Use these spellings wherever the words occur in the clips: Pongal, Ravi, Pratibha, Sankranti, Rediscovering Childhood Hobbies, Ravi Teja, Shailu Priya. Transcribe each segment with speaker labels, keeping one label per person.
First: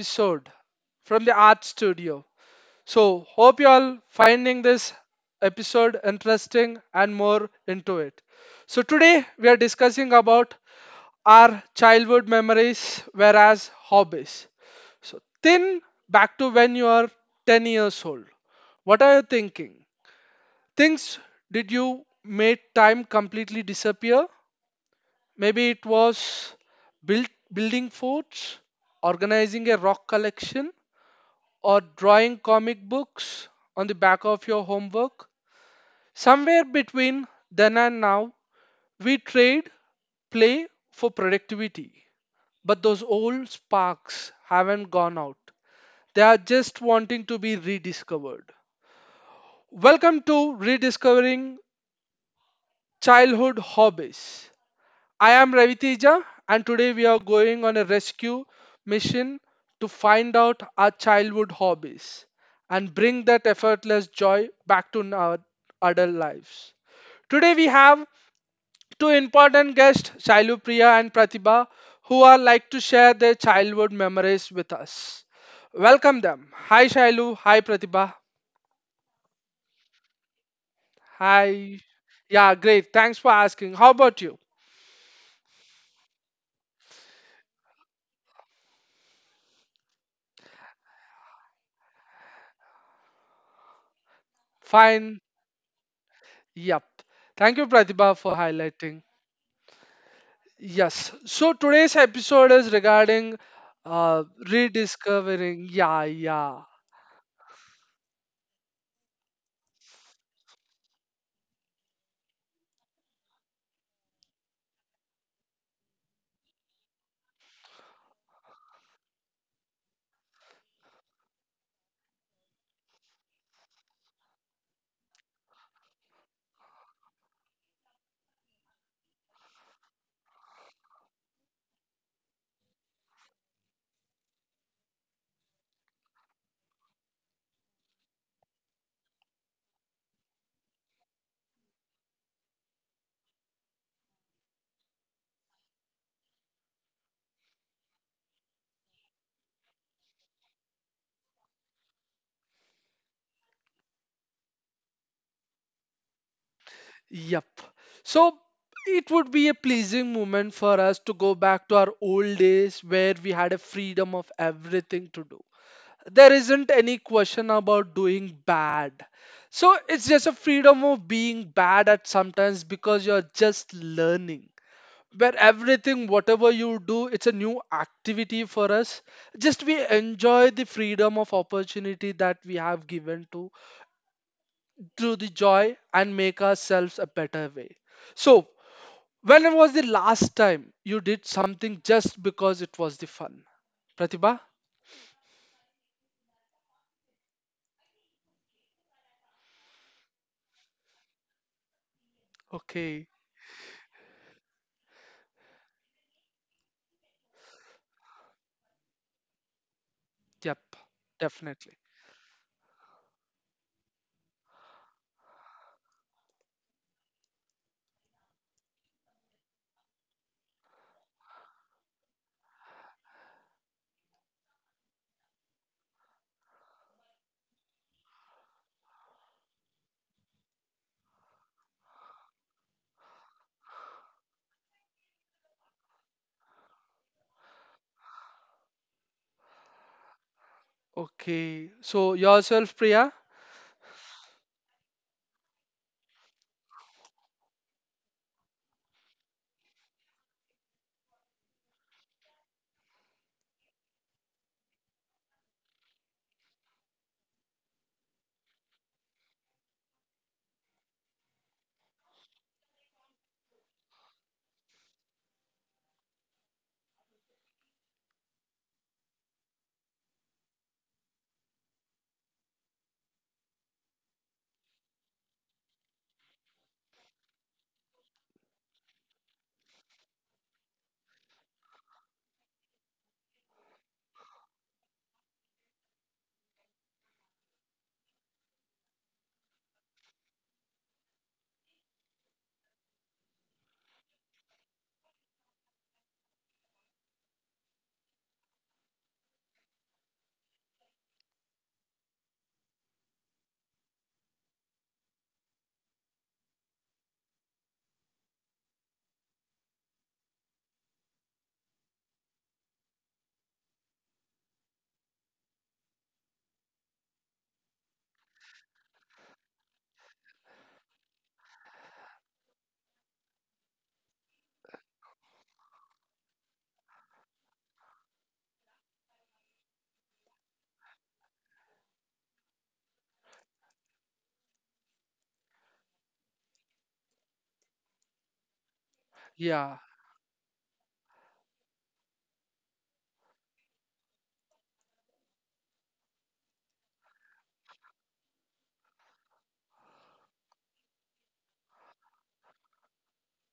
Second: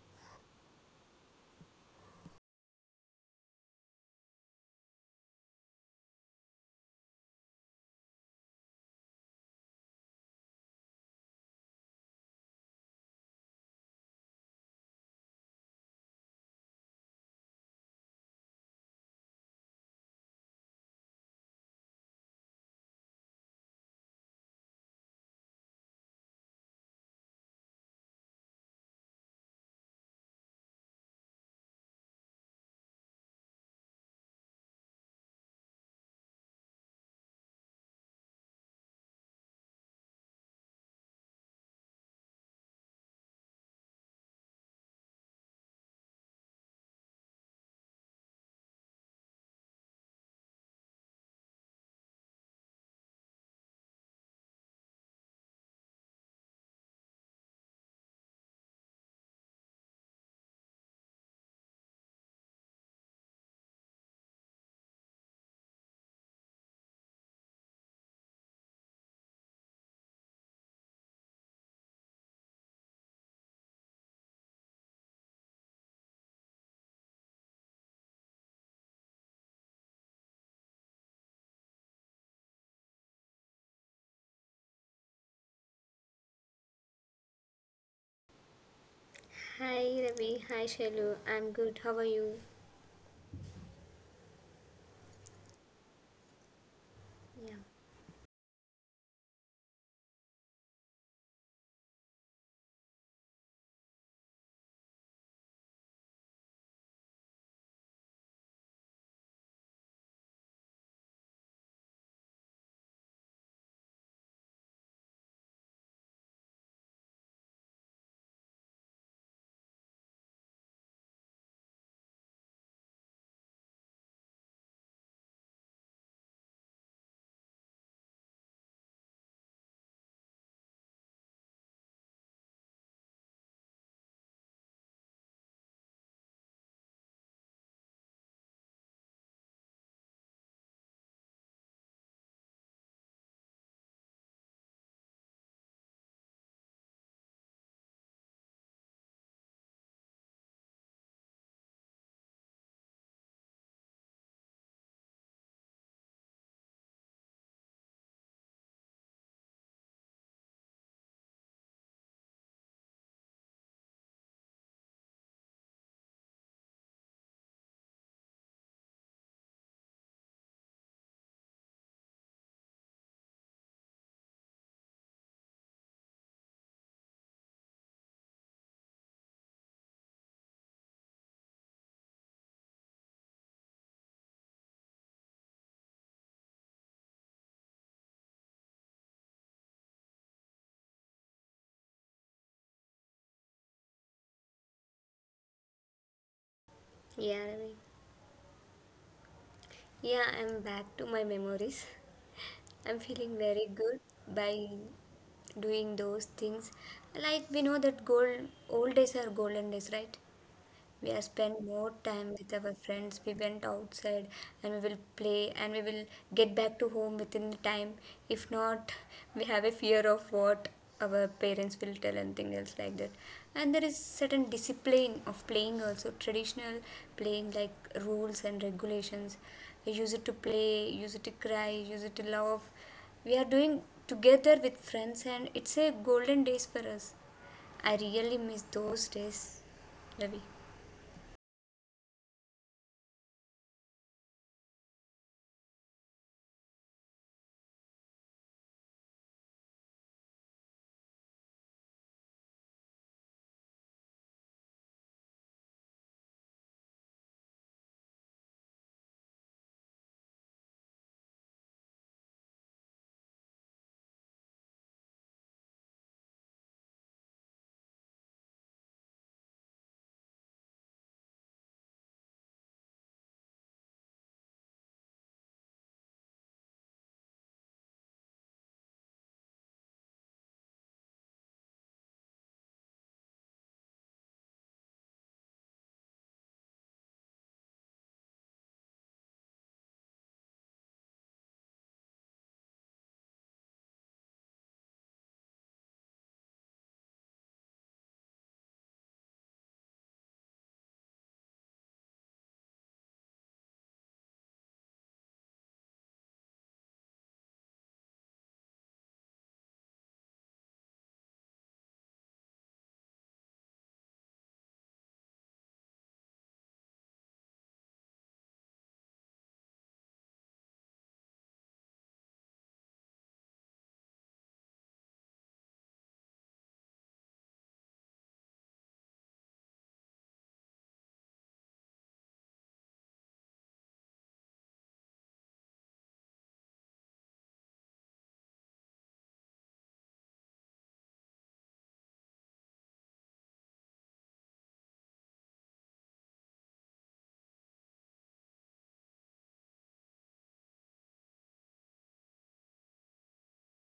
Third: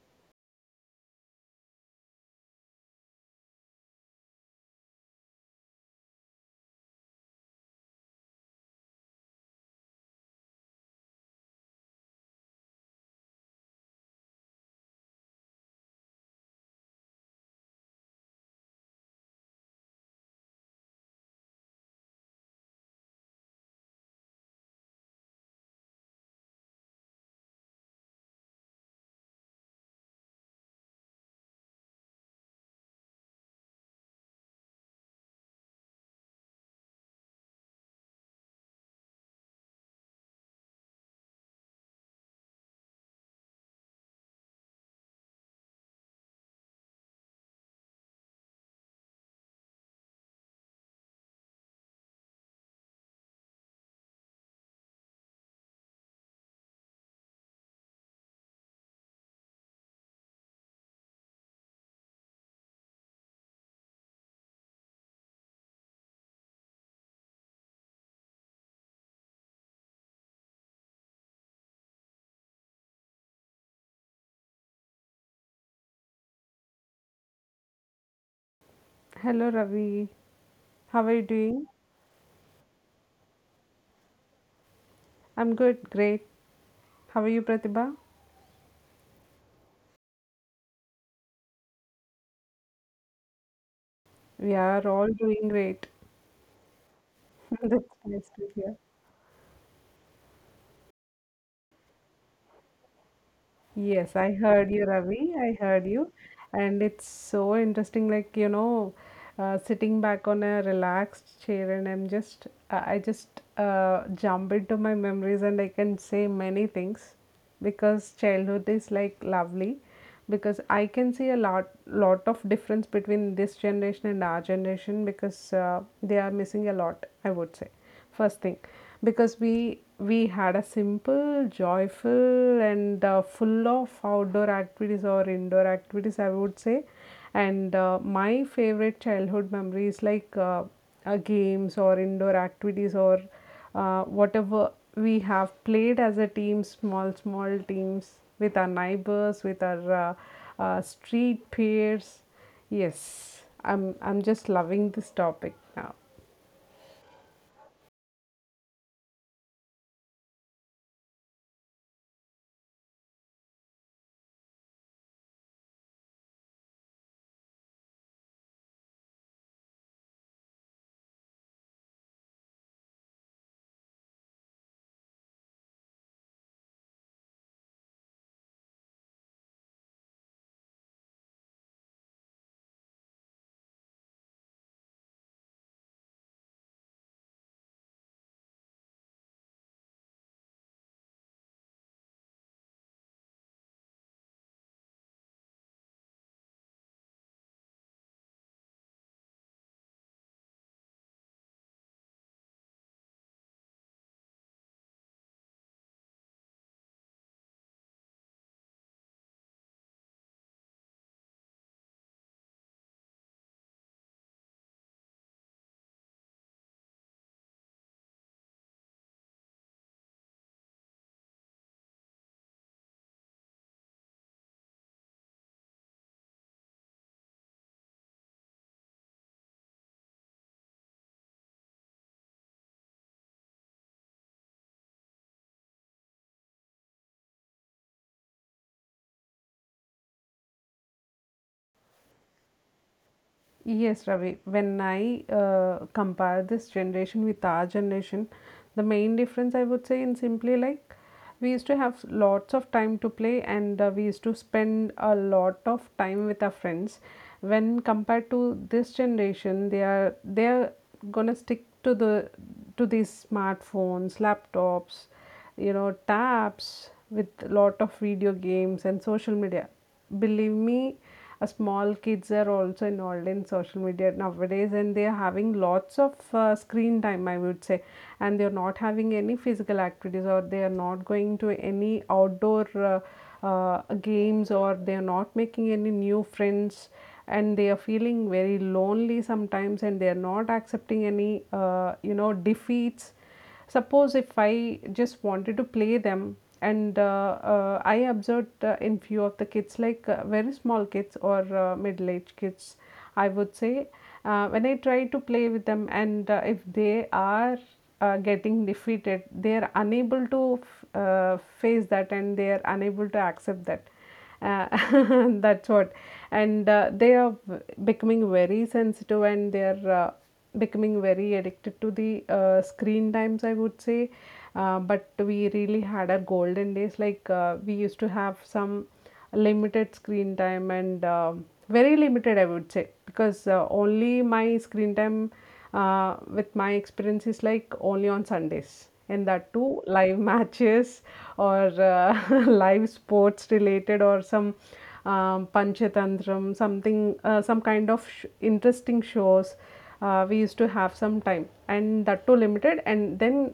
Speaker 1: episode from the Art Studio. So, hope you all finding this episode interesting and more into it. So, today we are discussing about our childhood memories whereas hobbies. So, thin back to when you are 10 years old. What are you thinking? Things did you made time completely disappear. Maybe it was building forts, organizing a rock collection, or drawing comic books on the back of your homework. Somewhere between then and now, we trade play for productivity. But those old sparks haven't gone out. They are just wanting to be rediscovered. Welcome to Rediscovering Childhood Hobbies. I am Ravi, and today we are going on a rescue mission to find out our childhood hobbies and bring that effortless joy back to our adult lives. Today we have two important guests, Shailu Priya and Pratibha, who are like to share their childhood memories with us. Welcome them. Hi Shailu, hi Pratibha.
Speaker 2: Hello Ravi, how are you doing?
Speaker 1: Hi. Yeah, great. Thanks for asking. How about you?
Speaker 2: I'm good, great. How are you, Pratibha?
Speaker 3: Hi Ravi, hi Shailu. I'm good. How are you?
Speaker 2: We are all
Speaker 1: Fine.
Speaker 2: doing great.
Speaker 1: Yep.
Speaker 3: Yeah,
Speaker 1: Thank you,
Speaker 2: That's
Speaker 1: Pratibha,
Speaker 2: nice
Speaker 1: for
Speaker 2: to hear.
Speaker 1: highlighting. Yes. So today's episode is regarding
Speaker 2: Yes,
Speaker 1: uh,
Speaker 2: I heard you, Ravi. I
Speaker 1: rediscovering.
Speaker 2: heard
Speaker 1: Yeah,
Speaker 2: you.
Speaker 1: yeah.
Speaker 2: And it's so interesting, like, sitting back on a relaxed chair, and I just jump into my memories, and I can say many things because childhood is like lovely. Because I can see a lot of difference between this generation and our generation because they are missing a lot, I would say. First thing, because we had a simple, joyful, and full of outdoor activities or indoor activities, I would say. And my favorite childhood memories, like, games or indoor activities, or whatever we have played as a team, small small teams with our neighbors, with our street peers. Yes, I'm just loving this topic now.
Speaker 1: Yep. So, it would be a pleasing moment for us to go back to our old days where we had a freedom of everything to do. There isn't any question about doing bad. So it's just a freedom of being bad at sometimes because you're just learning, where everything whatever you do it's a new activity for us. Just we enjoy the freedom of opportunity that we have given to through the joy and make ourselves a better way. So, when was the last time you did something just because it was the fun, Pratibha?
Speaker 3: yeah, Ravi, yeah, I'm back to my memories. I'm
Speaker 1: Okay.
Speaker 3: feeling very good by doing those things. Like we know that gold old days are golden days, right?
Speaker 1: Yep.
Speaker 3: We have spent
Speaker 1: Definitely.
Speaker 3: more time with our friends. We went outside and we will play and we will get back to home within the time. If not, we have a fear of what our parents will tell and things else like that. And there is certain discipline of playing also, traditional playing like rules and regulations. We use it to play, use it to cry, use it to love. We are doing together with friends and it's a golden days for us. I really miss those days, Ravi.
Speaker 1: Okay, so yourself, Priya?
Speaker 2: Yes, Ravi. When I compare this generation with our generation, the main difference, I would say, in simply like, we used to have lots of time to play, and we used to spend a lot of time with our friends. When compared to this generation, they are gonna stick to these smartphones, laptops, tabs with lot of video games and social media. Believe me, small kids are also involved in social media nowadays, and they are having lots of screen time, I would say. And they are not having any physical activities, or they are not going to any outdoor games, or they are not making any new friends, and they are feeling very lonely sometimes, and they are not accepting any defeats. Suppose if I just wanted to play them, and I observed in few of the kids, like, very small kids or middle aged kids, I would say. When I try to play with them, and if they are getting defeated, they are unable to face that, and they are unable to accept that, uh, that's what. And they are becoming very sensitive, and they are becoming very addicted to the screen times, I would say. But we really had our golden days. Like, we used to have some limited screen time, and very limited, I would say, because only my screen time, with my experience, is like only on Sundays, and that
Speaker 1: Yeah,
Speaker 2: too live matches, or live sports related, or some panchatantram something, some kind of interesting shows. We used to have some time, and that too limited, and then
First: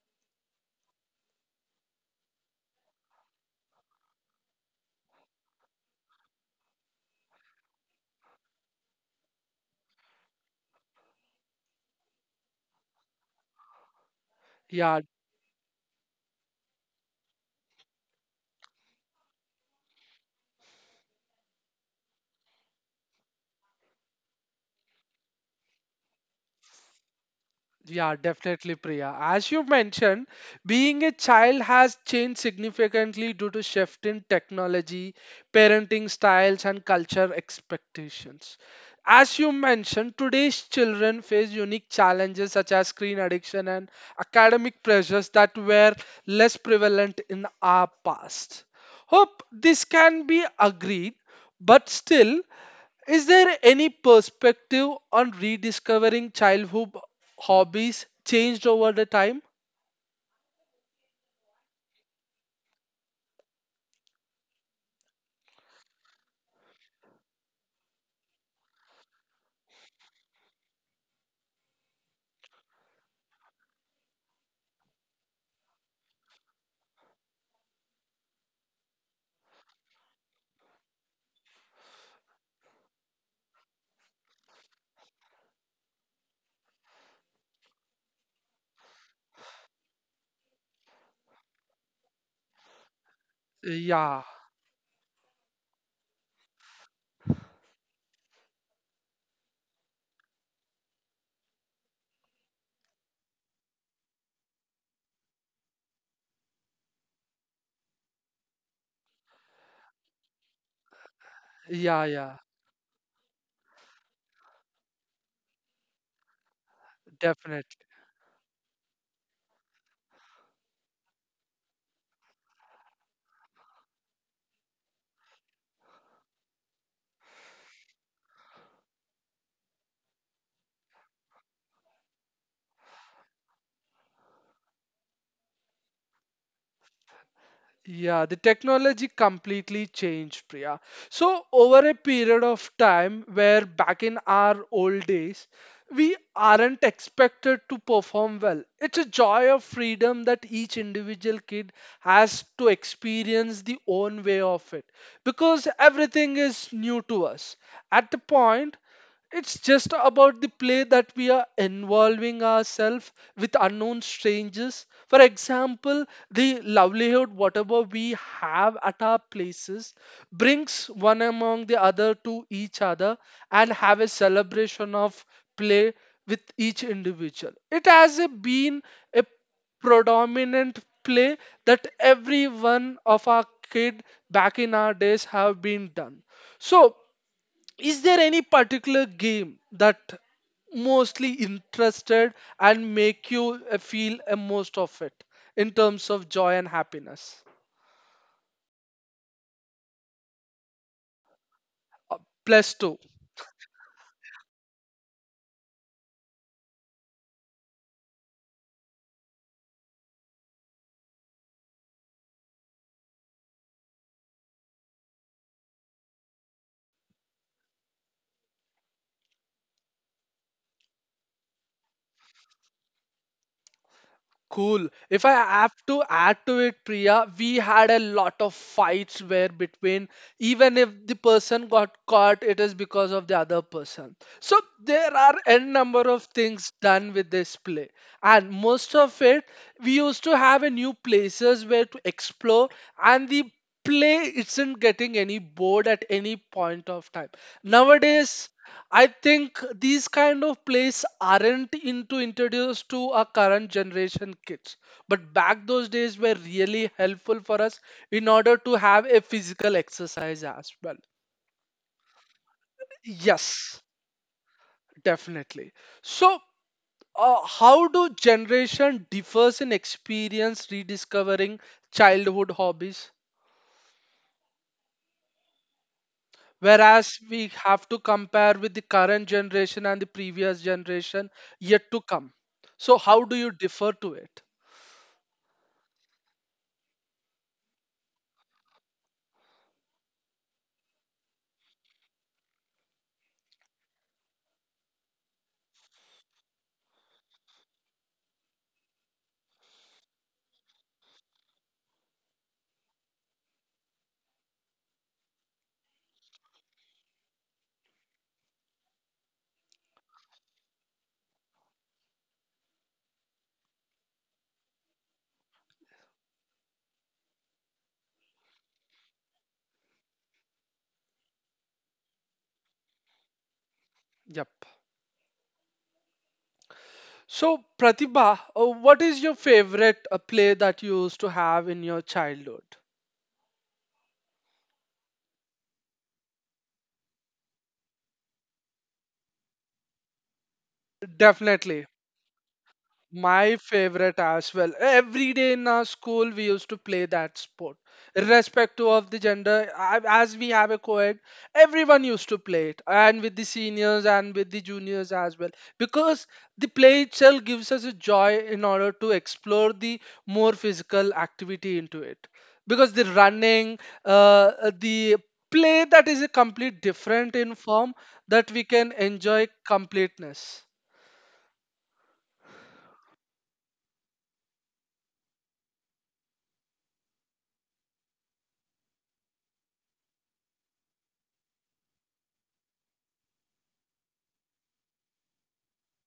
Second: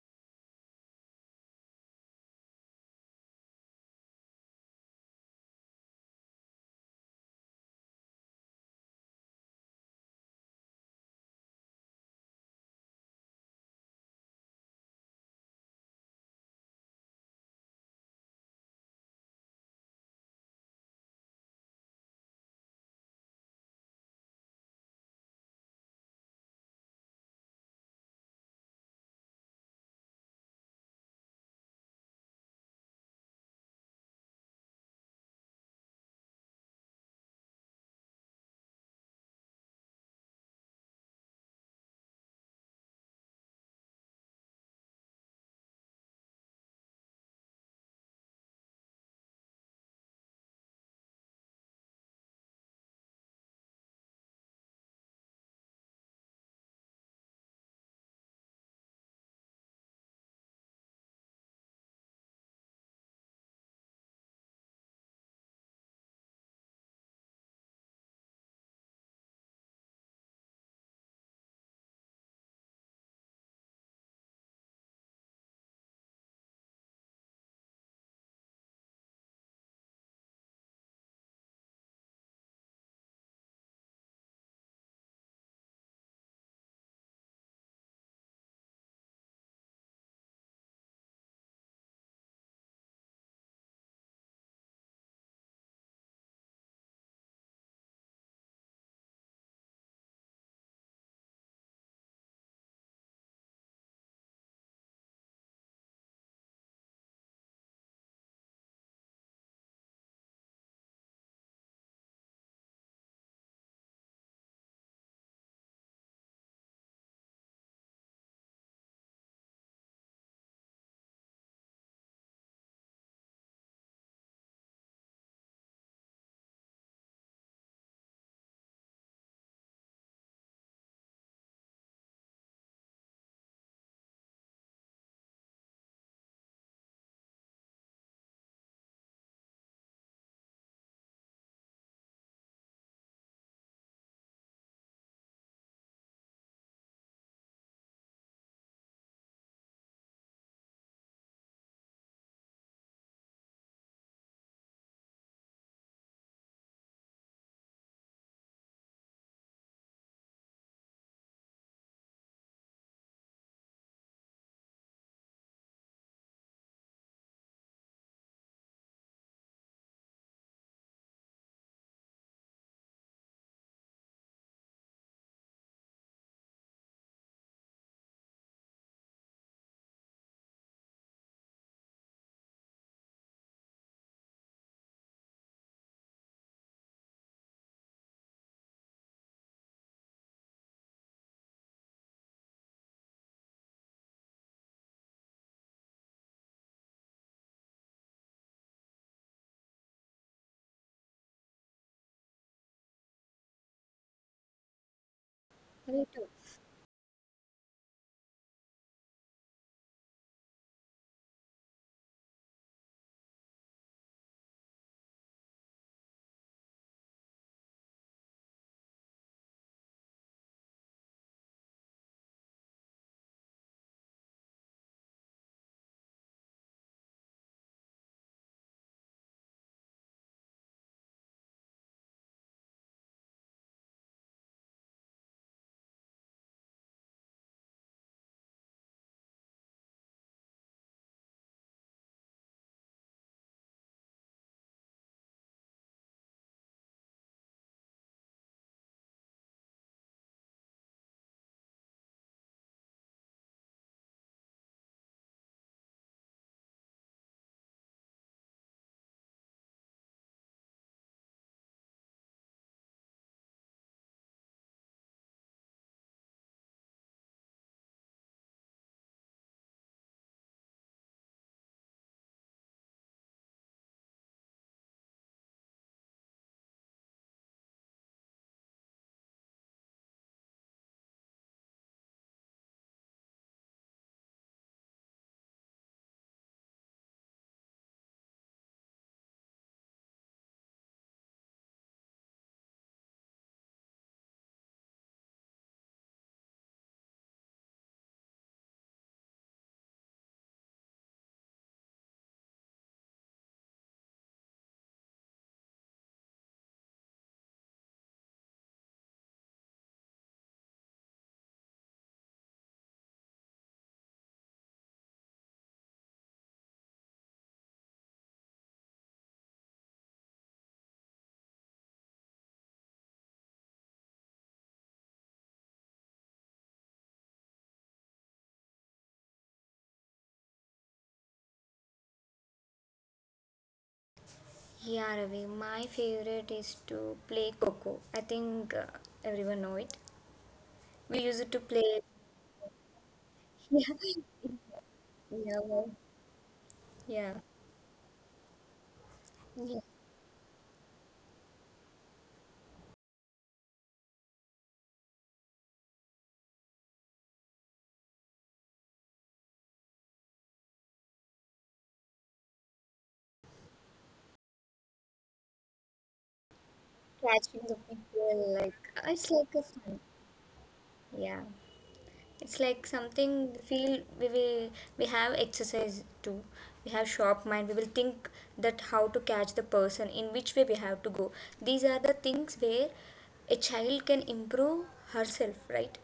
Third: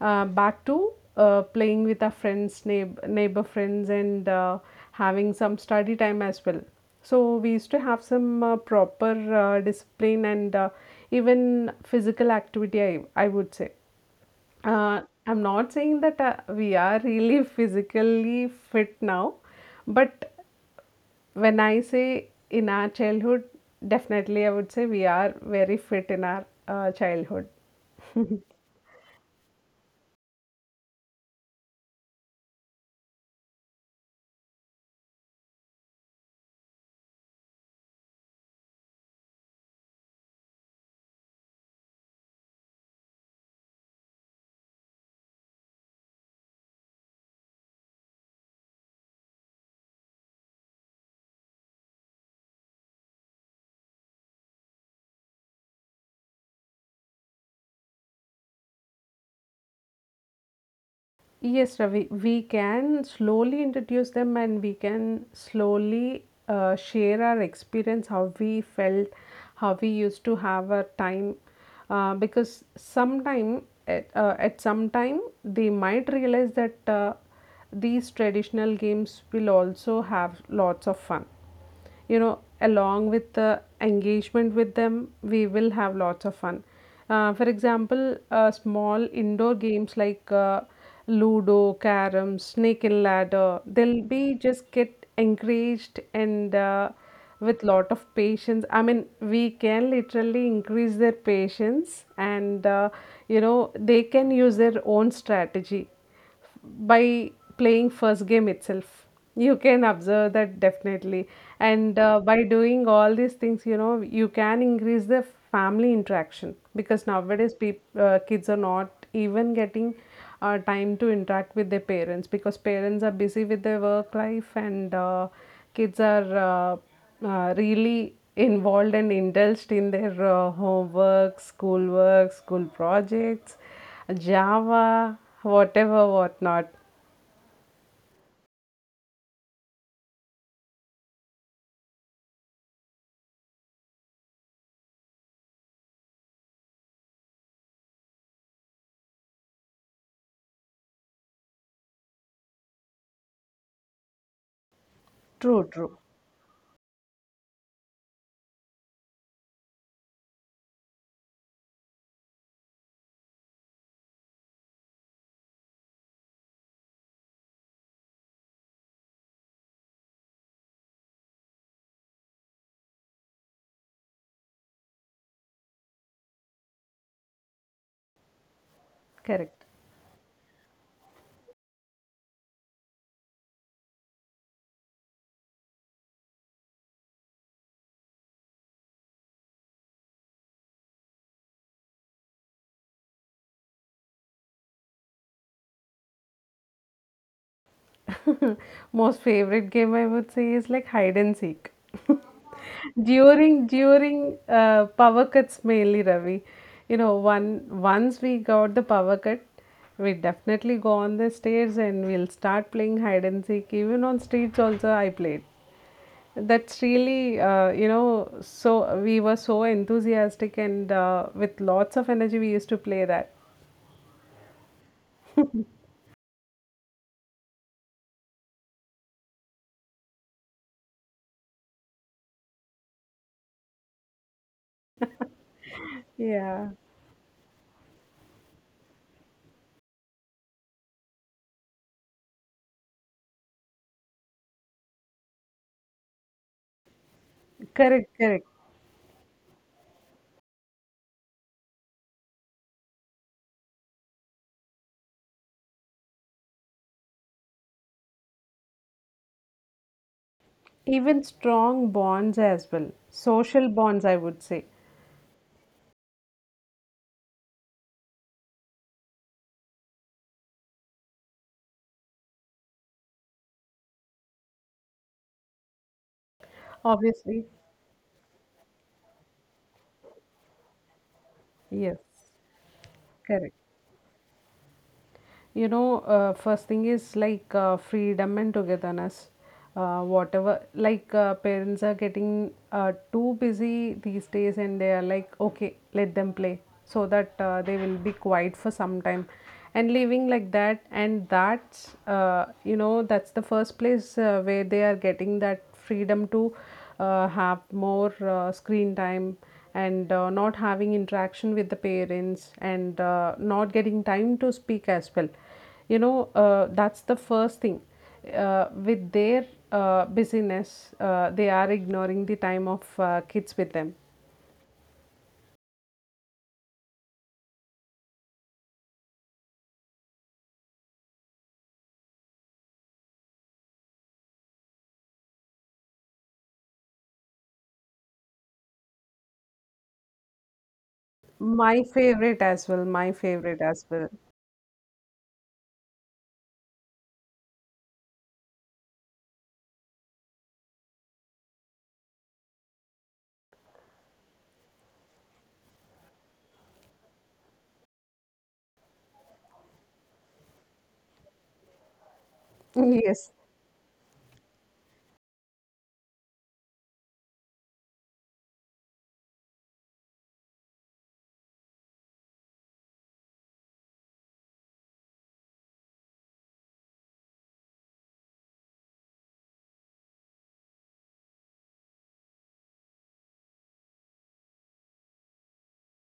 Speaker 2: back to playing with our friends, neighbor friends, and having some study time as well. So we used to have some proper discipline and even physical activity, I would say.
Speaker 1: yeah.
Speaker 2: uh, I'm not saying that we are really physically fit now, but when I say in our childhood, definitely I would say we are very fit in our childhood.
Speaker 1: Yeah, definitely, Priya. As you mentioned, being a child has changed significantly due to shift in technology, parenting styles, and culture expectations. As you mentioned, today's children face unique challenges such as screen addiction and academic pressures that were less prevalent in our past. Hope this can be agreed, but still, is there any perspective on rediscovering childhood hobbies changed over the time?
Speaker 2: Yes, Ravi, we can slowly introduce them, and we can slowly share our experience, how we felt, how we used to have our time. Because sometime, at some time, they might realize that these traditional games will also have lots of fun, along with the engagement with them, we will have lots of fun. For example, small indoor games like, ludo, carom, snake and ladder, they'll
Speaker 1: Yeah,
Speaker 2: be just get encouraged, and with lot of patience, I mean, we can literally increase their patience, and they can use their own strategy. By playing first game itself, you can observe that, definitely. and
Speaker 1: yeah,
Speaker 2: uh,
Speaker 1: yeah,
Speaker 2: by doing all these things, you can increase the family interaction, because nowadays
Speaker 1: definitely.
Speaker 2: kids are not even getting time to interact with their parents, because parents are busy with their work life, and kids are really involved and indulged in their homework, schoolwork, school projects, Java, whatever, whatnot.
Speaker 1: Yeah, the technology completely changed, Priya. So, over a period of time where back in our old days, we aren't expected to perform well. It's a joy of freedom that each individual kid has to experience the own way of it
Speaker 2: True,
Speaker 1: because
Speaker 2: true.
Speaker 1: everything is new to us. At the point, it's just about the play that we are involving ourselves with unknown strangers. For example, the livelihood, whatever we have at our places, brings one among the other to each other and have a celebration of play with each individual. It has a, been a
Speaker 2: Correct.
Speaker 1: predominant play that every one of our kid back in our days have been done. So, is there any particular game that mostly interested and make you feel most of it in terms of joy and happiness?
Speaker 2: Most favorite game, I would say, is like hide and seek.
Speaker 1: Plus two.
Speaker 2: During power cuts mainly,
Speaker 3: Me too.
Speaker 2: Ravi. You know, one once we got the power cut, we definitely go on the stairs, and we'll start playing hide and seek. Even on streets also, I played. That's really, so we were so enthusiastic, and with lots of energy, we used to play that.
Speaker 1: Cool. If I have to add to it, Priya, we had a lot of fights where between, even if the person got caught, it is because of the other person. So there are n number of
Speaker 2: Yeah,
Speaker 1: things done with this play, and most of it we used to have a new places where to explore, and the play isn't getting any bored at any point of time.
Speaker 2: correct, correct.
Speaker 1: Nowadays, I think these kind of plays aren't into introduced to our current generation kids, but back those days were really helpful for us in order to have a physical exercise as well.
Speaker 2: Even strong bonds as well, social
Speaker 1: Yes,
Speaker 2: bonds, I would say.
Speaker 1: definitely. So, how do generation differs in experience rediscovering childhood hobbies? Whereas
Speaker 2: Obviously,
Speaker 1: we have to compare with the current generation and the previous generation yet to
Speaker 2: yes,
Speaker 1: come. So, how do you
Speaker 2: correct.
Speaker 1: differ to it?
Speaker 2: First thing is like, freedom and togetherness. Whatever, like, parents are getting too busy these days, and they are like, okay, let them play so that they will be quiet for some time. And living like that, and that's the first place where they are getting that freedom to have more screen time, and not having interaction with the parents, and not getting time to speak as well. That's the first thing. With their busyness, they are ignoring the time of kids with them.
Speaker 1: Yep. So, Pratibha, what is your favorite play that you used to have in your childhood?
Speaker 3: Yeah, Ravi, my favorite is to play Coco. I think everyone know it. We use it to
Speaker 2: My
Speaker 1: Definitely.
Speaker 3: play.
Speaker 2: favorite as well. My
Speaker 1: My
Speaker 2: favorite as well.
Speaker 1: favorite as
Speaker 3: Yeah.
Speaker 1: well. Every day
Speaker 3: Yeah.
Speaker 1: in our
Speaker 3: Well,
Speaker 1: school, we used to play that
Speaker 3: yeah,
Speaker 1: sport, irrespective of the gender.
Speaker 3: yeah.
Speaker 1: As we have a co-ed, everyone used to play it, and with the seniors and with the juniors as well, because the play itself gives us a joy in order to explore the more physical activity into it. Because the
Speaker 2: Yes.
Speaker 1: running, the play that is a complete different in
Speaker 3: Catching the
Speaker 1: form that
Speaker 3: people
Speaker 1: we
Speaker 3: like
Speaker 1: can
Speaker 3: it's
Speaker 1: enjoy
Speaker 3: like a fun.
Speaker 1: completeness.
Speaker 3: Yeah. It's like something we feel we will we have exercise too. We have sharp mind. We will think that how to catch the person in which way we have to go. These are the things where a child can improve herself, right?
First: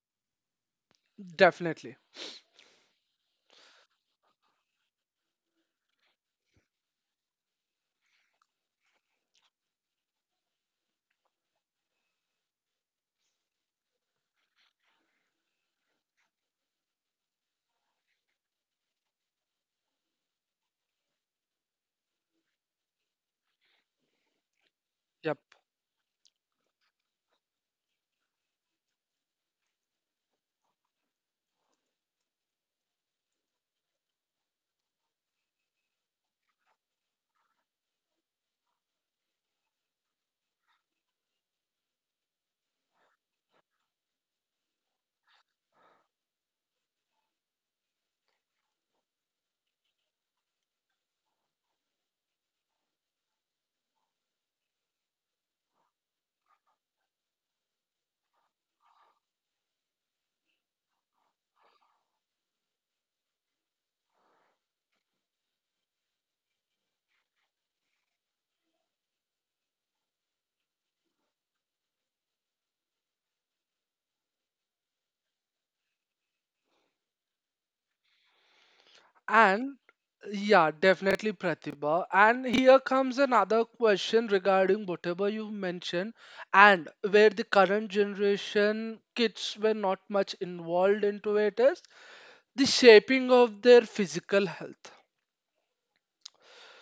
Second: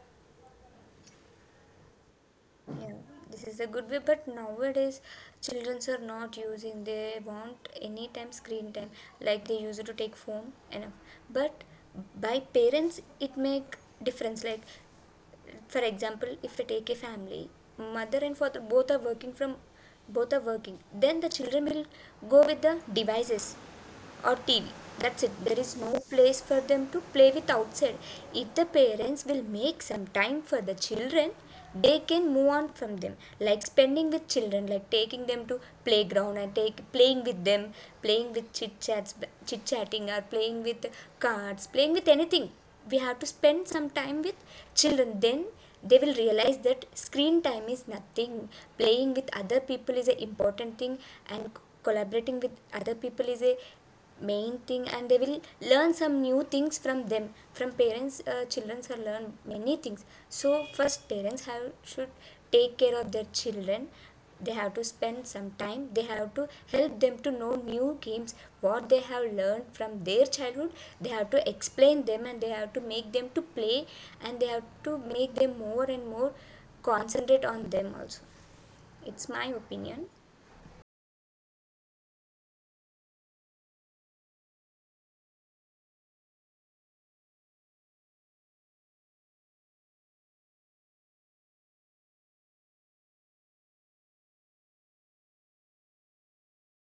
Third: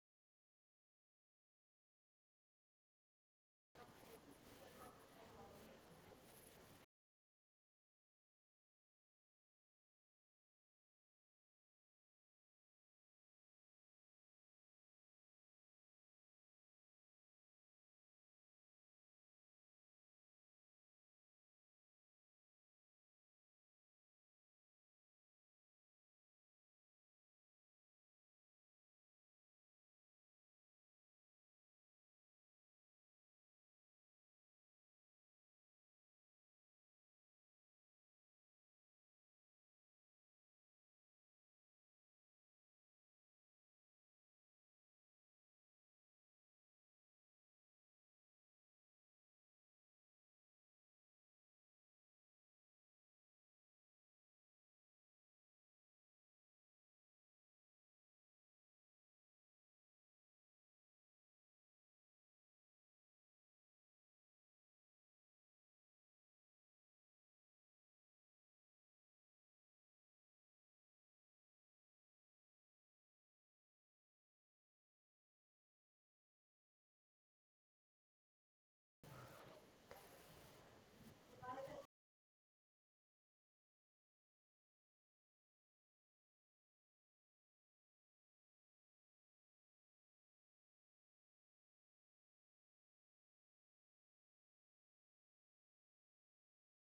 Speaker 1: Definitely.
Speaker 3: Yeah, this is a good way, but nowadays children are not using. They want any time screen time, like they used to take phone enough. But by parents, it make difference. Like, for example, if I take a family, mother and father both are working from, both are working. Then the children will go with the devices or TV. That's it.
Speaker 1: Yep.
Speaker 3: There is no place for them to play with outside. If the parents will make some time for the children, they can move on from them. Like spending with children, like taking them to playground and take playing with them, playing with chit chats, chit chatting, or playing with cards, playing with anything. We have to spend some time with children. Then they will realize that screen time is nothing. Playing with other people is an important thing, and collaborating with other people is a main thing, and they will learn some new things from them. From parents, children can learn many things. So first, parents have should take care of their children. They have to spend some time, they have to help them to know new games what they have learned from their childhood. They have to explain them and they have to make them to play, and they have to make them more and more concentrate on them also. It's my
Speaker 1: And
Speaker 3: opinion.
Speaker 1: yeah, definitely Pratibha. And here comes another question regarding whatever you mentioned, and where the current generation kids were not much involved into it is the shaping of their physical health.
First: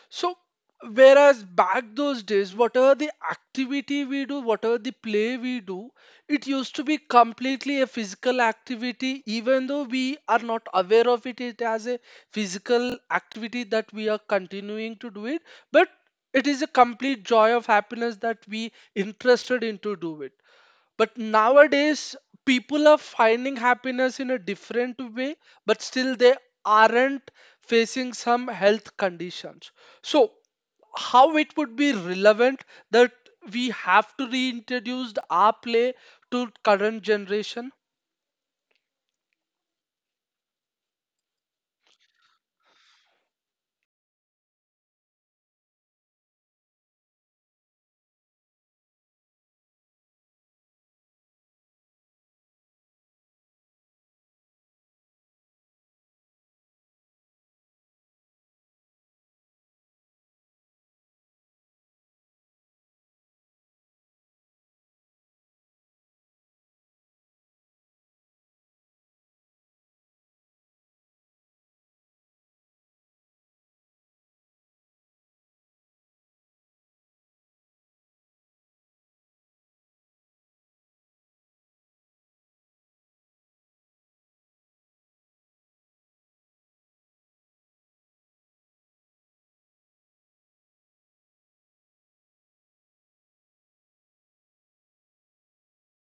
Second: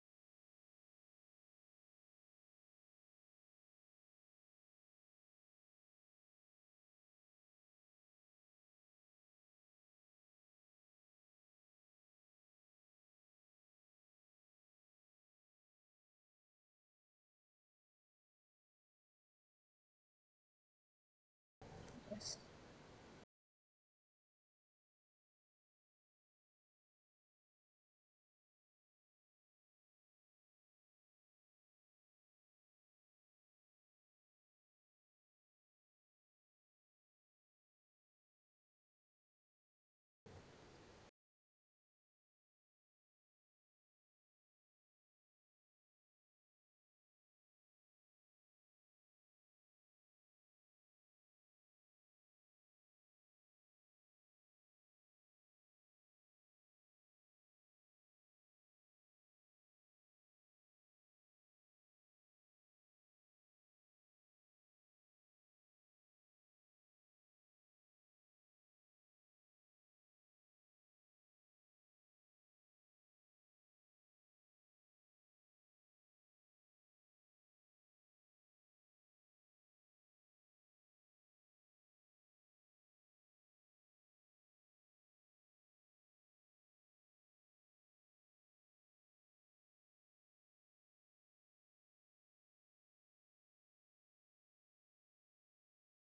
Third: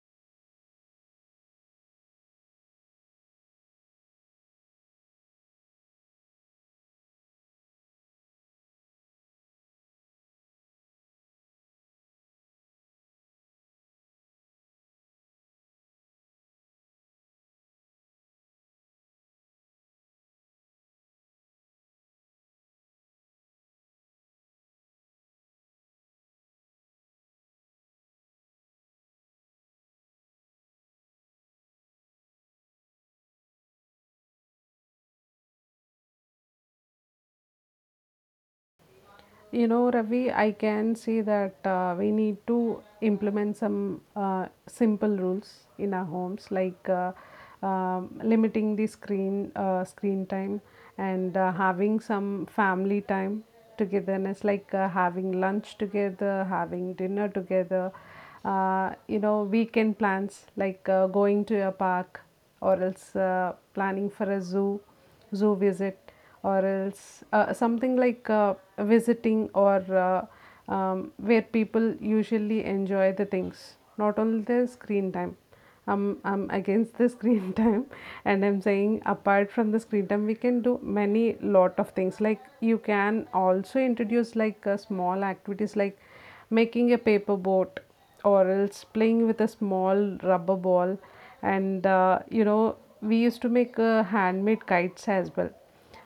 Speaker 1: So, whereas back those days, whatever the activity we do, whatever the play we do, it used to be completely a physical activity, even though we are not aware of it, it as a physical activity that we are continuing to do it. But it is a complete joy of happiness that we interested into do it. But nowadays, people are finding happiness in a different way, but still they aren't facing some health conditions. So, how it would be relevant that we have to reintroduce our play to current generation?
Speaker 2: Ravi, I can see that we need to implement some simple rules in our homes, like, limiting the screen time, and having some family time, togetherness, like, having lunch together, having dinner together. Weekend plans, like, going to a park, or else planning for a zoo visit, or else something like visiting, or uh, where people usually enjoy the things, not only the screen time. I'm against the screen time, and I'm saying apart from the screen time we can do many lot of things, like, you can also introduce like, small activities, like making a paper boat, or else playing with a small rubber ball, and we used to make handmade kites as well.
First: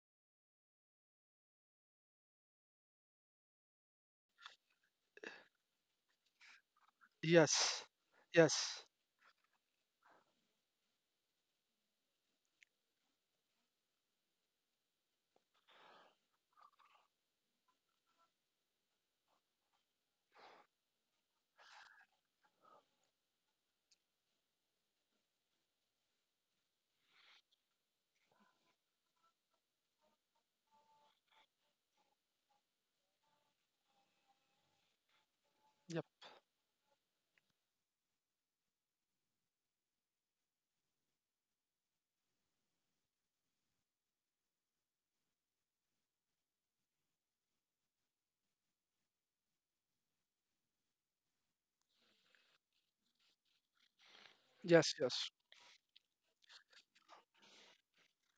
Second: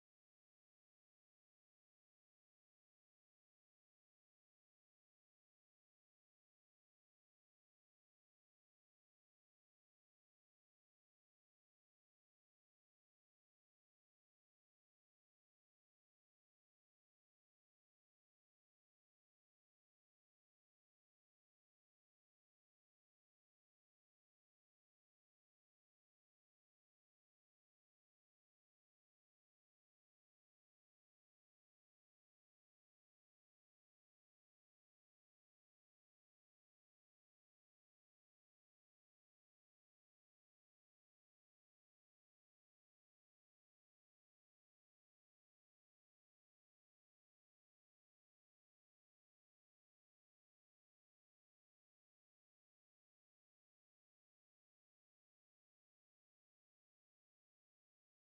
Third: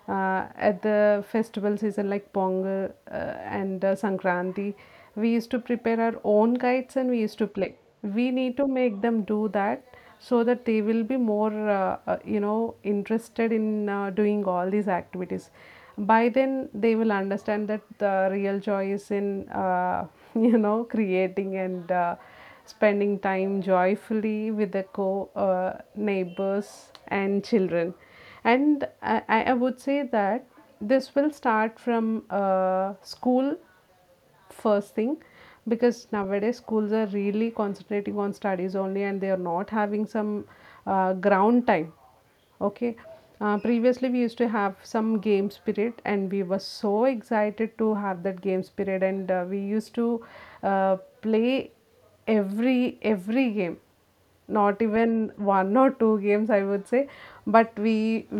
Speaker 2: At the festival season, like Pongal and Sankranti, we used to prepare our own kites and we used to play.
Speaker 1: Yes,
Speaker 2: We need to
Speaker 1: yes,
Speaker 2: make them do that, so that they will be more, interested in doing all these activities. By then, they will understand that the real joy is in, creating, and spending time joyfully with the co neighbors and children. And I would say that this will start from school, first thing,
Speaker 1: yep,
Speaker 2: because nowadays schools are really concentrating on studies only, and they are not having some ground time. Okay. Previously, we used to have some game spirit, and we were so excited to have that game spirit, and we used to uh, play every game, not
Speaker 1: yes, yes.
Speaker 2: even one or two games, I would say. But we